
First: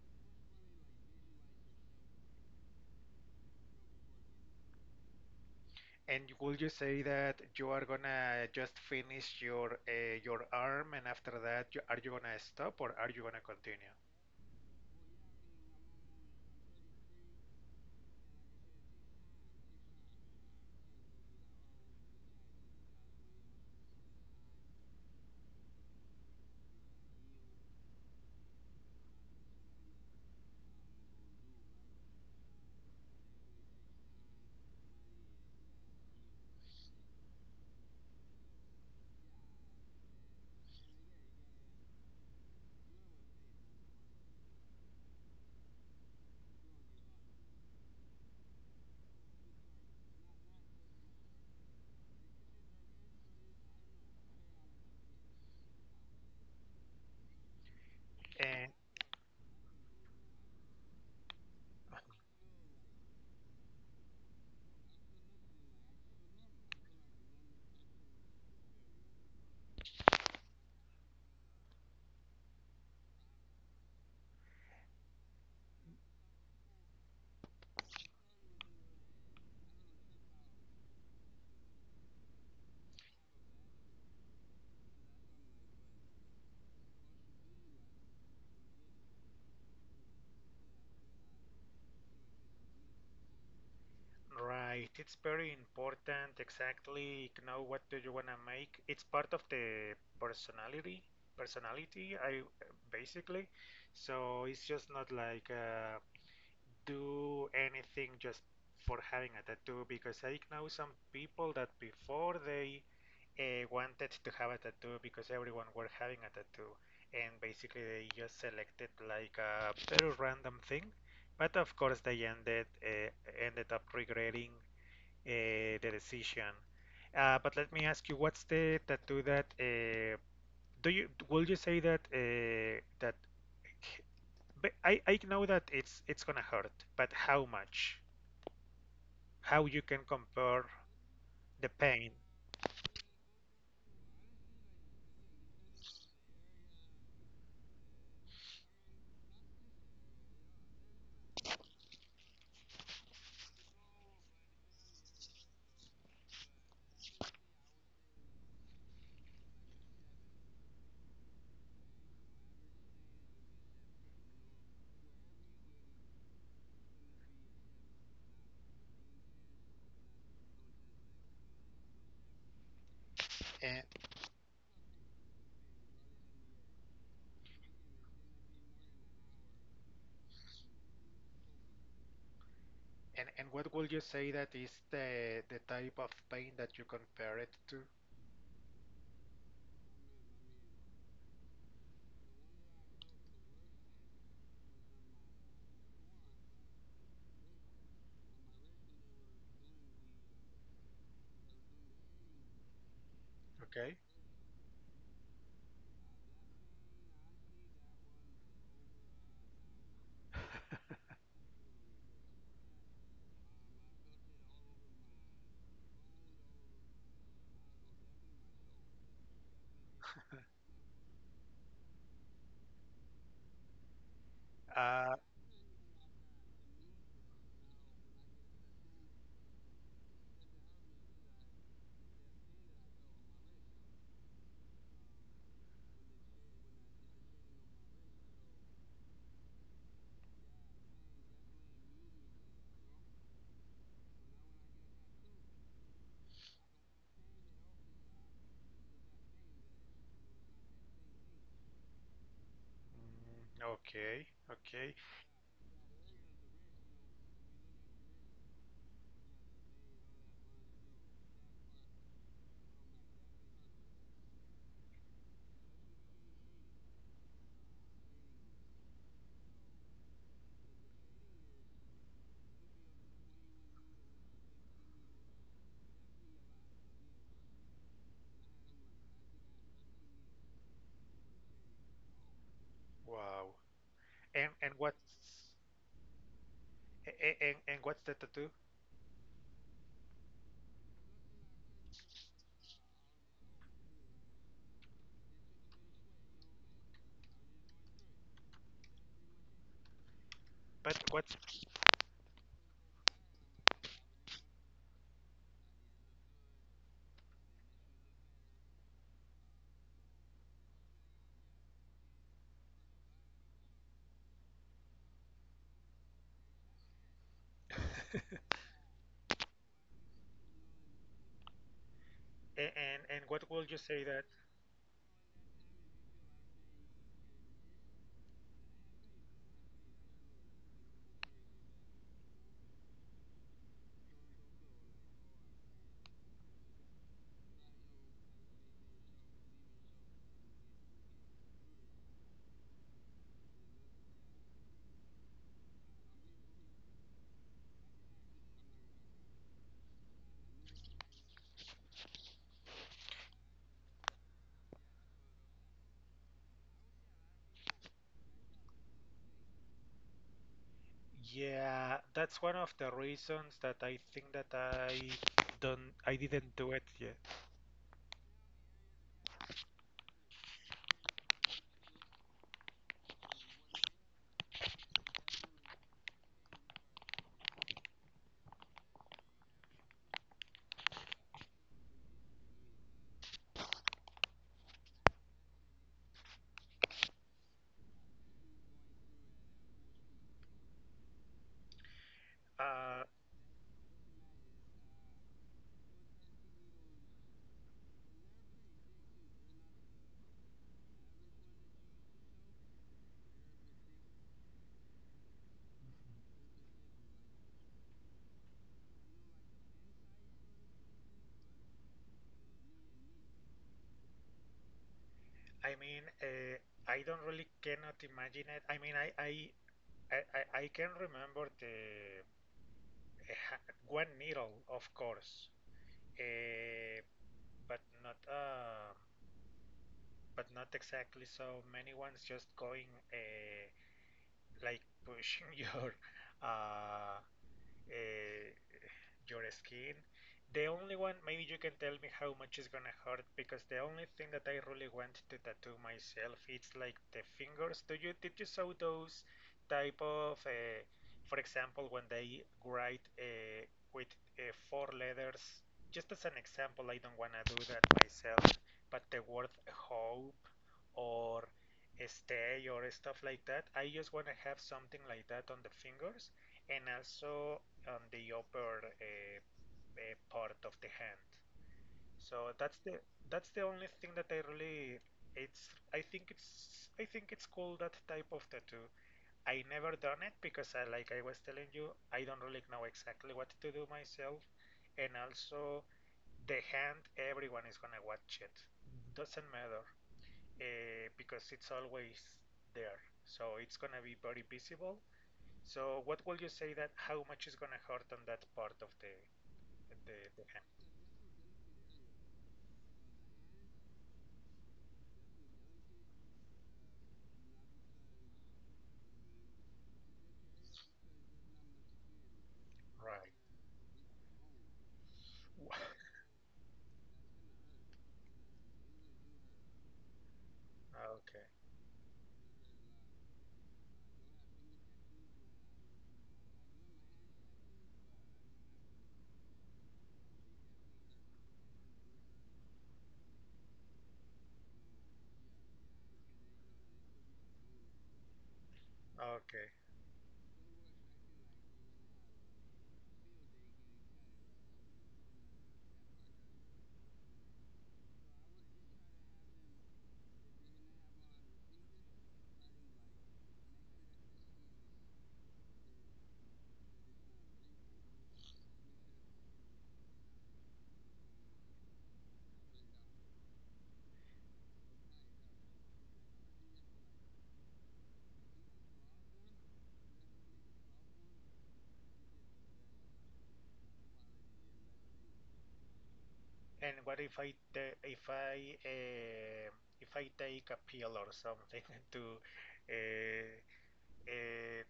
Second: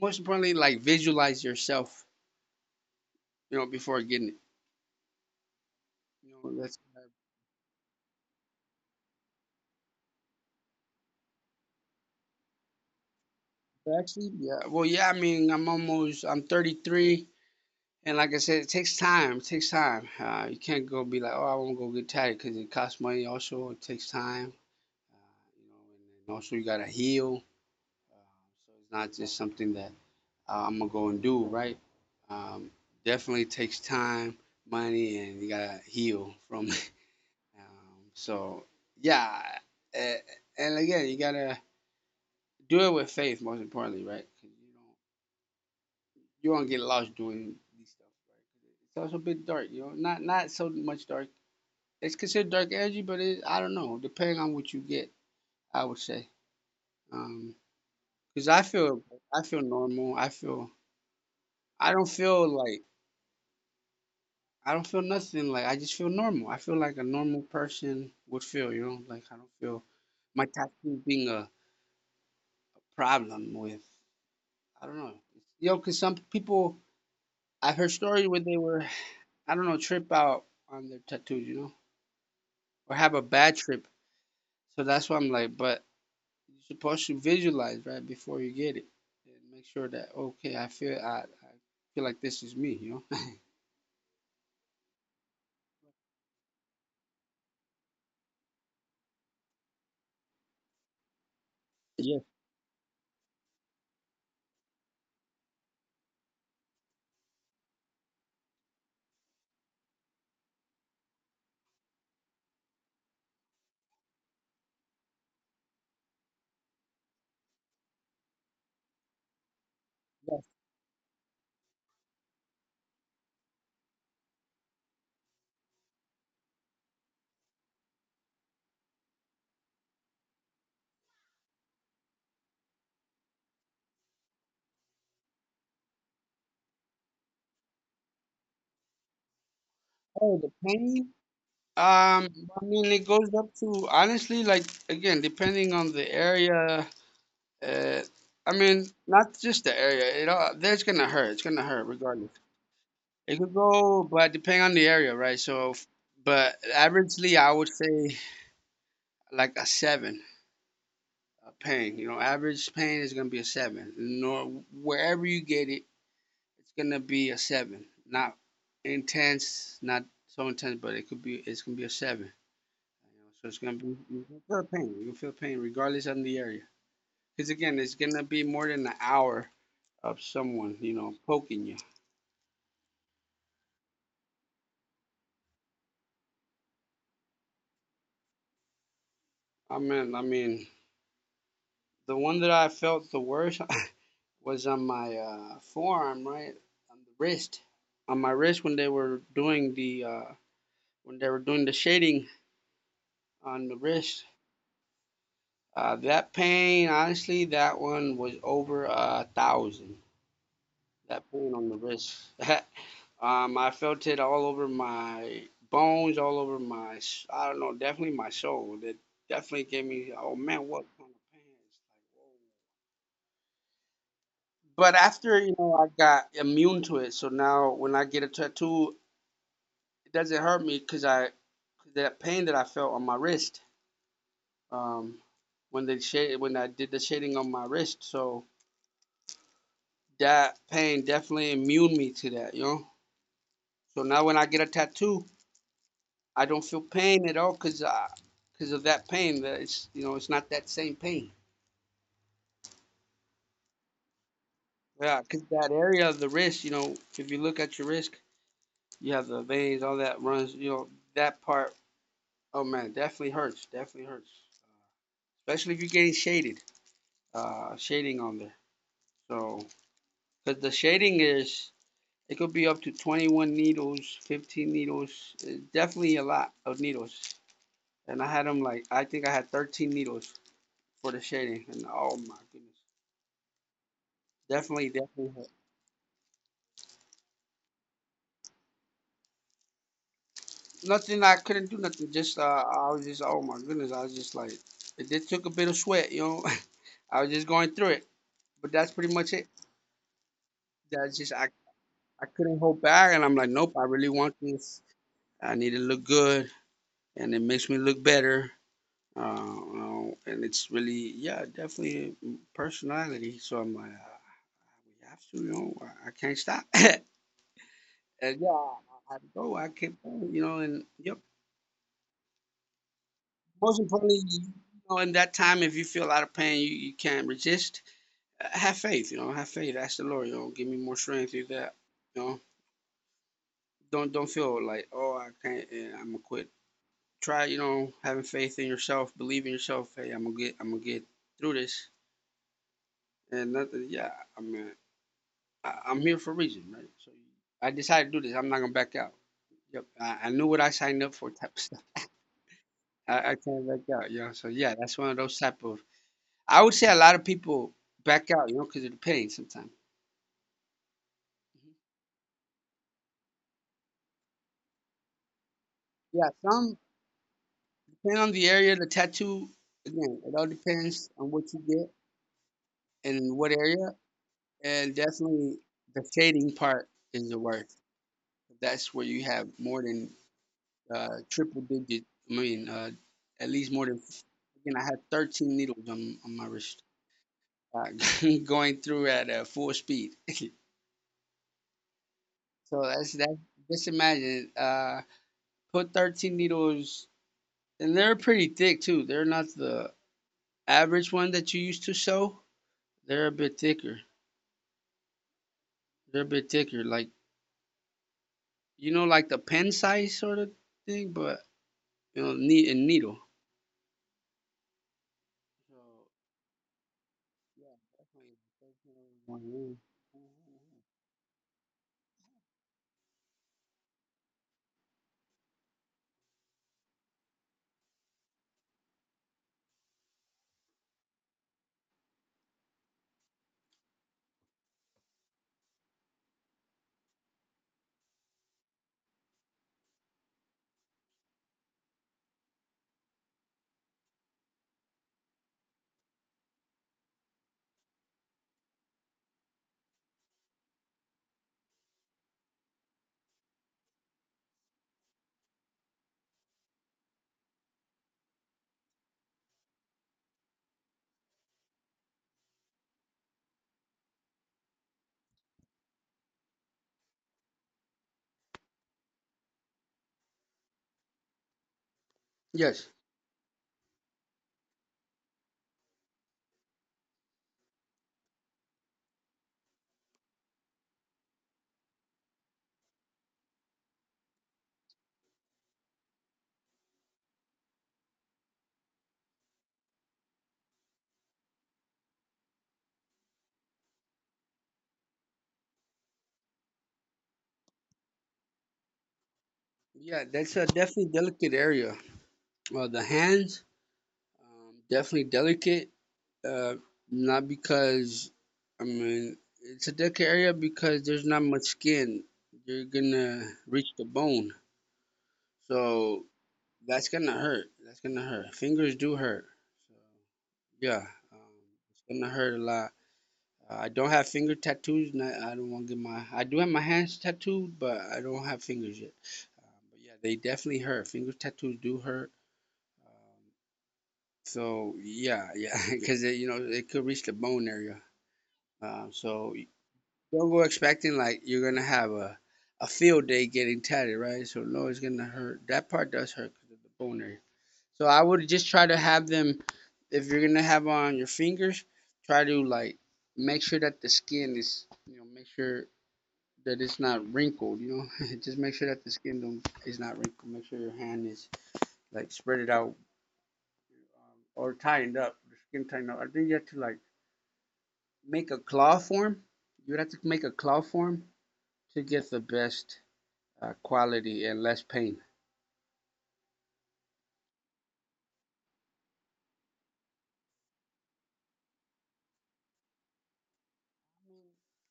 S2: most importantly, like visualize yourself, you know, before getting it. You
S1: And
S2: know
S1: would you
S2: that's
S1: say that you are gonna just finish your uh, your arm, and after that, you, are you gonna stop or are you gonna continue?
S2: actually yeah, well yeah, I mean i'm almost I'm thirty-three, and like I said it takes time, it takes time. Uh, you can't go be like oh I want to go get tatted because it costs money, also it takes time. uh, you know, and then also you gotta heal. uh, so it's not just something that uh, I'm gonna go and do, right. Um, Definitely takes time, money, and you gotta heal from it. Um, so yeah, and, and again, you gotta do it with faith, most importantly, right? 'Cause you don't you don't get lost doing these stuff, right? It's also a bit dark. You know, not not so much dark. It's considered dark energy, but it, I don't know. Depending on what you get, I would say. Because I feel I feel normal. I feel I don't feel like I don't feel nothing. Like I just feel normal. I feel like a normal person would feel. You know, like I don't feel my tattoo being a, a problem with. I don't know. You know, 'cause some people I've heard stories where they were I don't know, trip out on their tattoos. You know, or have a bad trip. So that's why I'm like, but you're supposed to visualize right before you get it and make sure that okay, I feel I, I feel like this is me, you know.
S1: Right, it's very important exactly know what do you want to make. It's part of the personality, personality,
S2: Yes.
S1: I basically. So it's just not like uh, do anything just for having a tattoo, because I know some people that before they uh, wanted to have a tattoo because everyone were having a tattoo and basically they just selected like a very
S2: Yes.
S1: random thing, but of course they ended uh, ended up regretting uh, the decision. Uh, but let me ask you, what's the tattoo that uh, do you will you say that uh, that but I I know that it's it's gonna hurt, but how much? How you can
S2: Oh, the
S1: compare
S2: pain.
S1: the pain?
S2: Um, I mean, it goes up to honestly, like again, depending on the area. Uh, I mean, not just the area. It all that's gonna hurt. It's gonna hurt regardless. It could go, but depending on the area, right? So, f- but averagely, I would say like a seven a pain. You know, average pain is gonna be a seven. Nor wherever you get it, it's gonna be a seven. Not intense, not so intense, but it could be. It's gonna be a seven. You know, so it's gonna
S1: and
S2: be you feel pain. You feel pain regardless on the area. Because again, it's gonna be more than an hour of someone, you know, poking you.
S1: and and what will you say that is the the type of pain that you compare it to?
S2: I mean, I mean, the one that I felt the worst was on my uh, forearm, right, on the wrist, on my wrist when they were doing the uh, when they were doing the shading on the
S1: Okay.
S2: wrist. Uh, that pain, honestly, that one was over a thousand. That pain on the wrist. um, I felt it all over my bones, all over my, i I don't know, definitely my soul. It definitely gave me, oh man, what kind of pain? It's like, whoa. But
S1: Uh,
S2: after, you know, I got immune to it. So now when I get a tattoo, it doesn't hurt me because I, that pain that I felt on my wrist, um, when they shade, when I did the shading on my wrist. So that pain definitely immune me to that, you know? So now when I get a tattoo, I don't feel pain at all because because of that pain. That it's, you know, it's not that same pain.
S1: mm, okay, okay.
S2: Yeah, because that area of the wrist, you know, if you look at your wrist, you have the veins, all that runs. You know that part. Oh man, definitely hurts. Definitely hurts, especially if you're getting shaded. Uh, shading on there. So because the shading is it could be up to twenty-one needles, fifteen needles. It's definitely a lot of needles. And I had them like I think I had thirteen needles for the shading. And oh my goodness.
S1: Wow. And and
S2: Definitely, definitely
S1: what's
S2: helped.
S1: a- a- and and what's the tattoo?
S2: Nothing, I couldn't do nothing. Just uh, I was just, oh my goodness, I was just like it, did took a bit of sweat, you know. I was just going through it, but that's pretty much it.
S1: But
S2: That's just
S1: what's
S2: I I couldn't hold back, and I'm like, nope, I really want this. I need to look good, and it makes me look better. Uh, you know, and it's really, yeah, definitely personality. So I'm like, uh, we have to, you know, I, I can't stop. And yeah, I had to go. I kept going, you know, and yep.
S1: a- and and what will
S2: Most
S1: you say
S2: importantly,
S1: that?
S2: you know, in that time, if you feel a lot of pain, you, you can't resist. uh, Have faith, you know. Have faith. Ask the Lord, you know, give me more strength through that, you know. Don't don't feel like oh I can't. eh, I'm gonna quit. Try, you know, having faith in yourself, believe in yourself. Hey, I'm gonna get. I'm gonna get through this. And nothing. Yeah, I mean, I, I'm here for a reason, right? So I decided to do this. I'm not gonna back out. Yep. I, I knew what I signed up for, type of stuff. I, I can't back out, you know. So yeah, that's one of those type of I would say a lot of people back out, you know, because of the pain sometimes.
S1: Yeah, that's one of the reasons that I think that I don't I
S2: Yeah,
S1: didn't do
S2: some
S1: it yet.
S2: depending on the area, the tattoo. Again, it all depends on what you get and what area, and definitely the fading part is the worst. That's where you have more than uh, triple digit. I mean, uh, at least more than. Again, I had thirteen needles on, on my wrist uh, going through at uh, full speed. So
S1: Uh,
S2: that's that. Just imagine, uh, put thirteen needles. And they're pretty thick too. They're not the average one that you used to sew. They're a bit thicker. They're a bit thicker, like you know, like the pen size sort of thing, but you know, neat and needle.
S1: I mean,
S2: So
S1: uh, I don't really
S2: yeah,
S1: cannot imagine it. I
S2: definitely,
S1: mean, I I
S2: definitely.
S1: I, I I can remember the uh, ha- one needle, of course, uh, but not uh, but not exactly so many ones. Just going uh, like pushing your uh, uh, your skin. The only one, maybe you can tell me how much is gonna hurt, because the only thing that I really want to tattoo myself it's like the fingers. Do you did you saw those type of, uh, for example, when they write uh, with uh, four letters? Just as an example, I don't wanna do that myself, but the word hope or stay or stuff like that. I just wanna have something like that on the fingers, and also on the upper uh, uh, part of the hand. So that's
S2: Yes.
S1: the that's the only thing that I really it's I think it's I think it's cool, that type of tattoo. I never done it because, I like I was telling you, I don't really know exactly what to do myself, and also the hand, everyone is gonna watch it. Doesn't matter uh, because it's always there. So it's gonna be very visible, so what will you say that how much is gonna hurt on that part of the the,
S2: Yeah,
S1: the
S2: that's
S1: hand?
S2: a definitely delicate area. Well, the hands, um, definitely delicate. Uh, not because, I mean, it's a delicate area because there's not much skin. You're
S1: Right.
S2: gonna reach the bone. So that's gonna hurt. That's gonna hurt. Fingers do hurt. So yeah, um,
S1: Okay.
S2: it's gonna hurt a lot. Uh, I don't have finger tattoos, and I, I don't want to get my. I do have my hands tattooed, but I don't have fingers yet. Um, but yeah, they definitely hurt. Finger tattoos do hurt. Um, so yeah, yeah, because you know it could reach the bone area. Um, so
S1: Okay.
S2: don't go expecting like you're gonna have a a field day getting tatted, right? So no, it's gonna hurt. That part does hurt because of the bone area. So I would just try to have them, if you're gonna have on your fingers, try to like make sure that the skin is, you know, make sure that it's not wrinkled. You know, just make sure that the skin don't, is not wrinkled. Make sure your hand is like spread it out or tightened up. The skin tightened up. I think you have to like make a claw form. You would have to make a claw form to get the best uh, quality and less pain.
S1: And what if I if I um if I take a pill or something to uh, uh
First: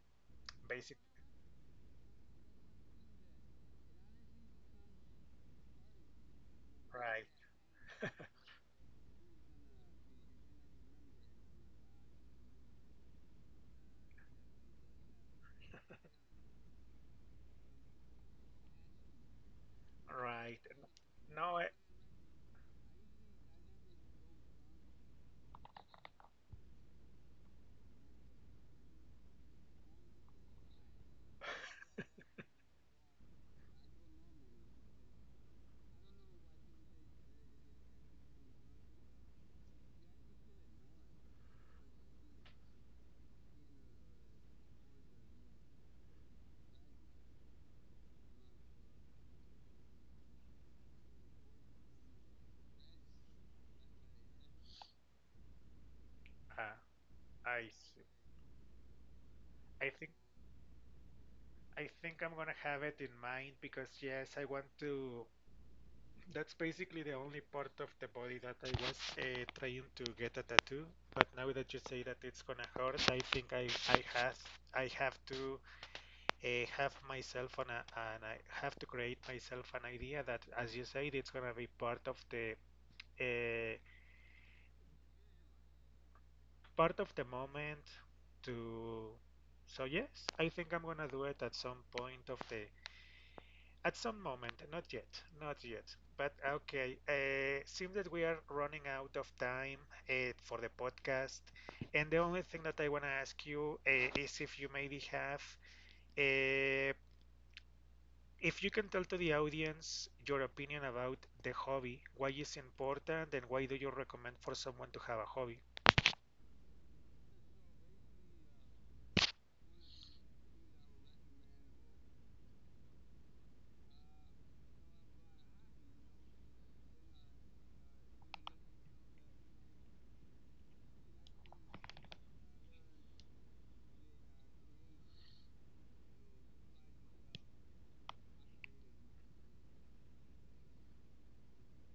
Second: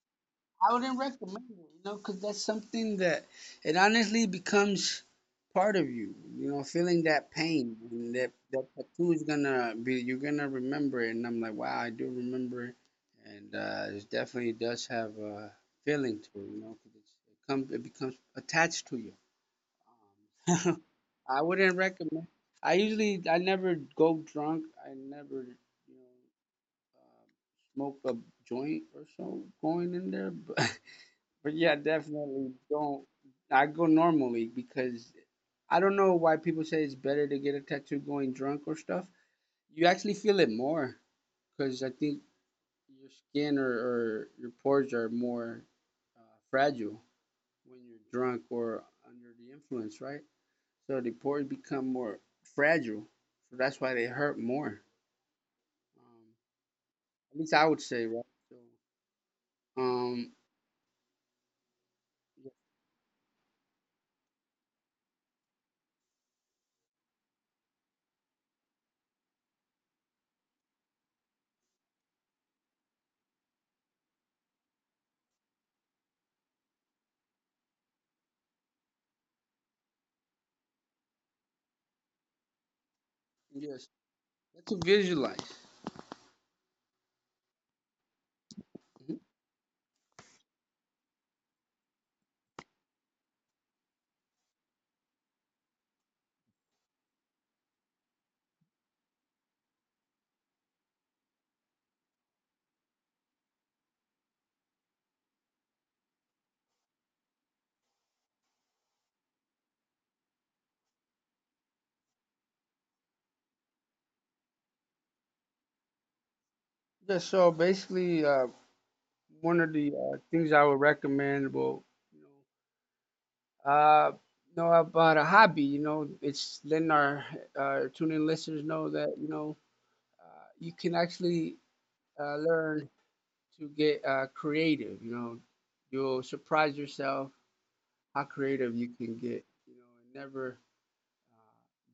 S2: I
S1: basic
S2: wouldn't recommend it, you know, because that's something that it honestly becomes part of you. You know, feeling
S1: right,
S2: that pain and that that tattoo is gonna be you're gonna remember it. And I'm like, wow, I do remember it, and uh, it definitely does have a feeling to it. You know, because it comes it becomes attached to you.
S1: right,
S2: Um, I
S1: no, I
S2: wouldn't recommend. I usually I never go drunk. I never you know uh, smoke a joint or so going in there, but but yeah, definitely don't. I go normally because I don't know why people say it's better to get a tattoo going drunk or stuff. You actually feel it more because I think your skin or, or your pores are more uh, fragile when you're drunk or under the influence, right? So the pores become more fragile. So that's why they hurt more. Um,
S1: uh,
S2: at least I
S1: I
S2: would
S1: see.
S2: say, right? So,
S1: I think
S2: um,
S1: I think I'm gonna have it in mind, because yes I want to. That's basically the only part of the body that I was uh, trying to get a tattoo. But now that you say that it's gonna hurt, I think I I have I have to uh, have myself on a, and I have to create myself an idea that, as you said, it's gonna be part of the uh,
S2: yes, let's visualize.
S1: part of the moment. To,
S2: Mhm.
S1: so yes, I think I'm gonna do it at some point of the. At some moment, not yet, not yet. But okay, uh, seems that we are running out of time uh, for the podcast. And the only thing that I want to ask you uh, is if you maybe have, uh, if you can tell to the audience your opinion about the hobby, why it's important, and why do you recommend for someone to have a hobby?
S2: Yeah, so basically, uh, one of the uh, things I would recommend, well, you know, uh, know about a hobby. You know, it's letting our uh, tuning listeners know that you know uh, you can actually uh, learn to get uh, creative. You know, you'll surprise yourself how creative you can get. You know, and never uh,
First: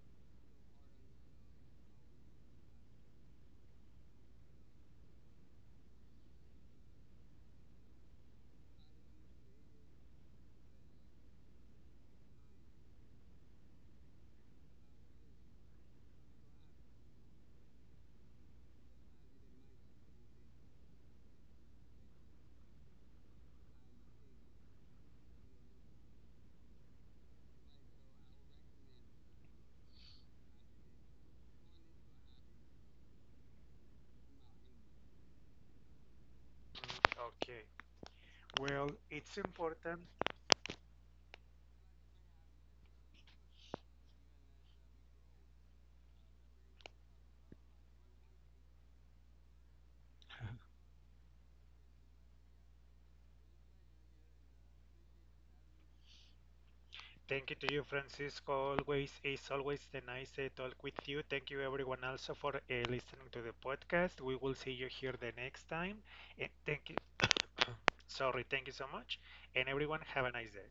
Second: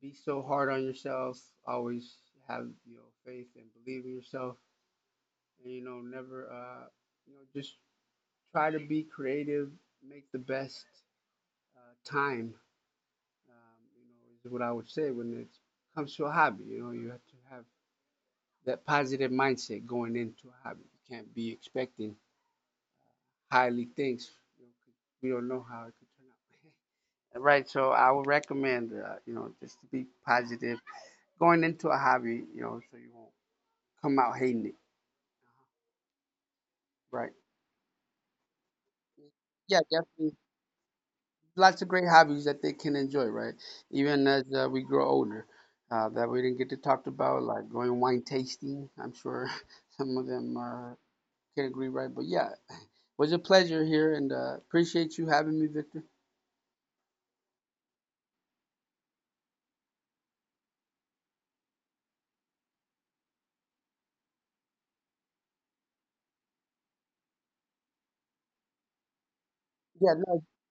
S2: be so hard on yourself. Always have, you know, faith and believe in yourself, and you know never uh, you know just try to be creative, make the best. Uh, time, um, you know, is what I would say when it comes to a hobby. You know, you have to have that positive mindset going into a hobby. You can't be expecting highly things. You know, 'cause we don't know how it could turn out. Right. So I would recommend, uh, you know, just to be positive going into a hobby. You know, so you won't come out hating it.
S1: Mm,
S2: Right.
S1: okay. Well, it's
S2: Yeah,
S1: important.
S2: definitely. Lots of great hobbies that they can enjoy, right? Even as uh, we grow older, uh, that we didn't get to talk about, like going wine tasting. I'm sure some of them uh, can agree, right? But yeah, was a pleasure here, and uh, appreciate you having me, Victor.
S1: Thank you to you, Francisco. Always, it's always the nice to talk with you. Thank you, everyone, also for uh, listening to the podcast. We will see you here the next time. And thank you. Sorry, thank you so much. And everyone,
S2: Yeah,
S1: have a
S2: no,
S1: nice day.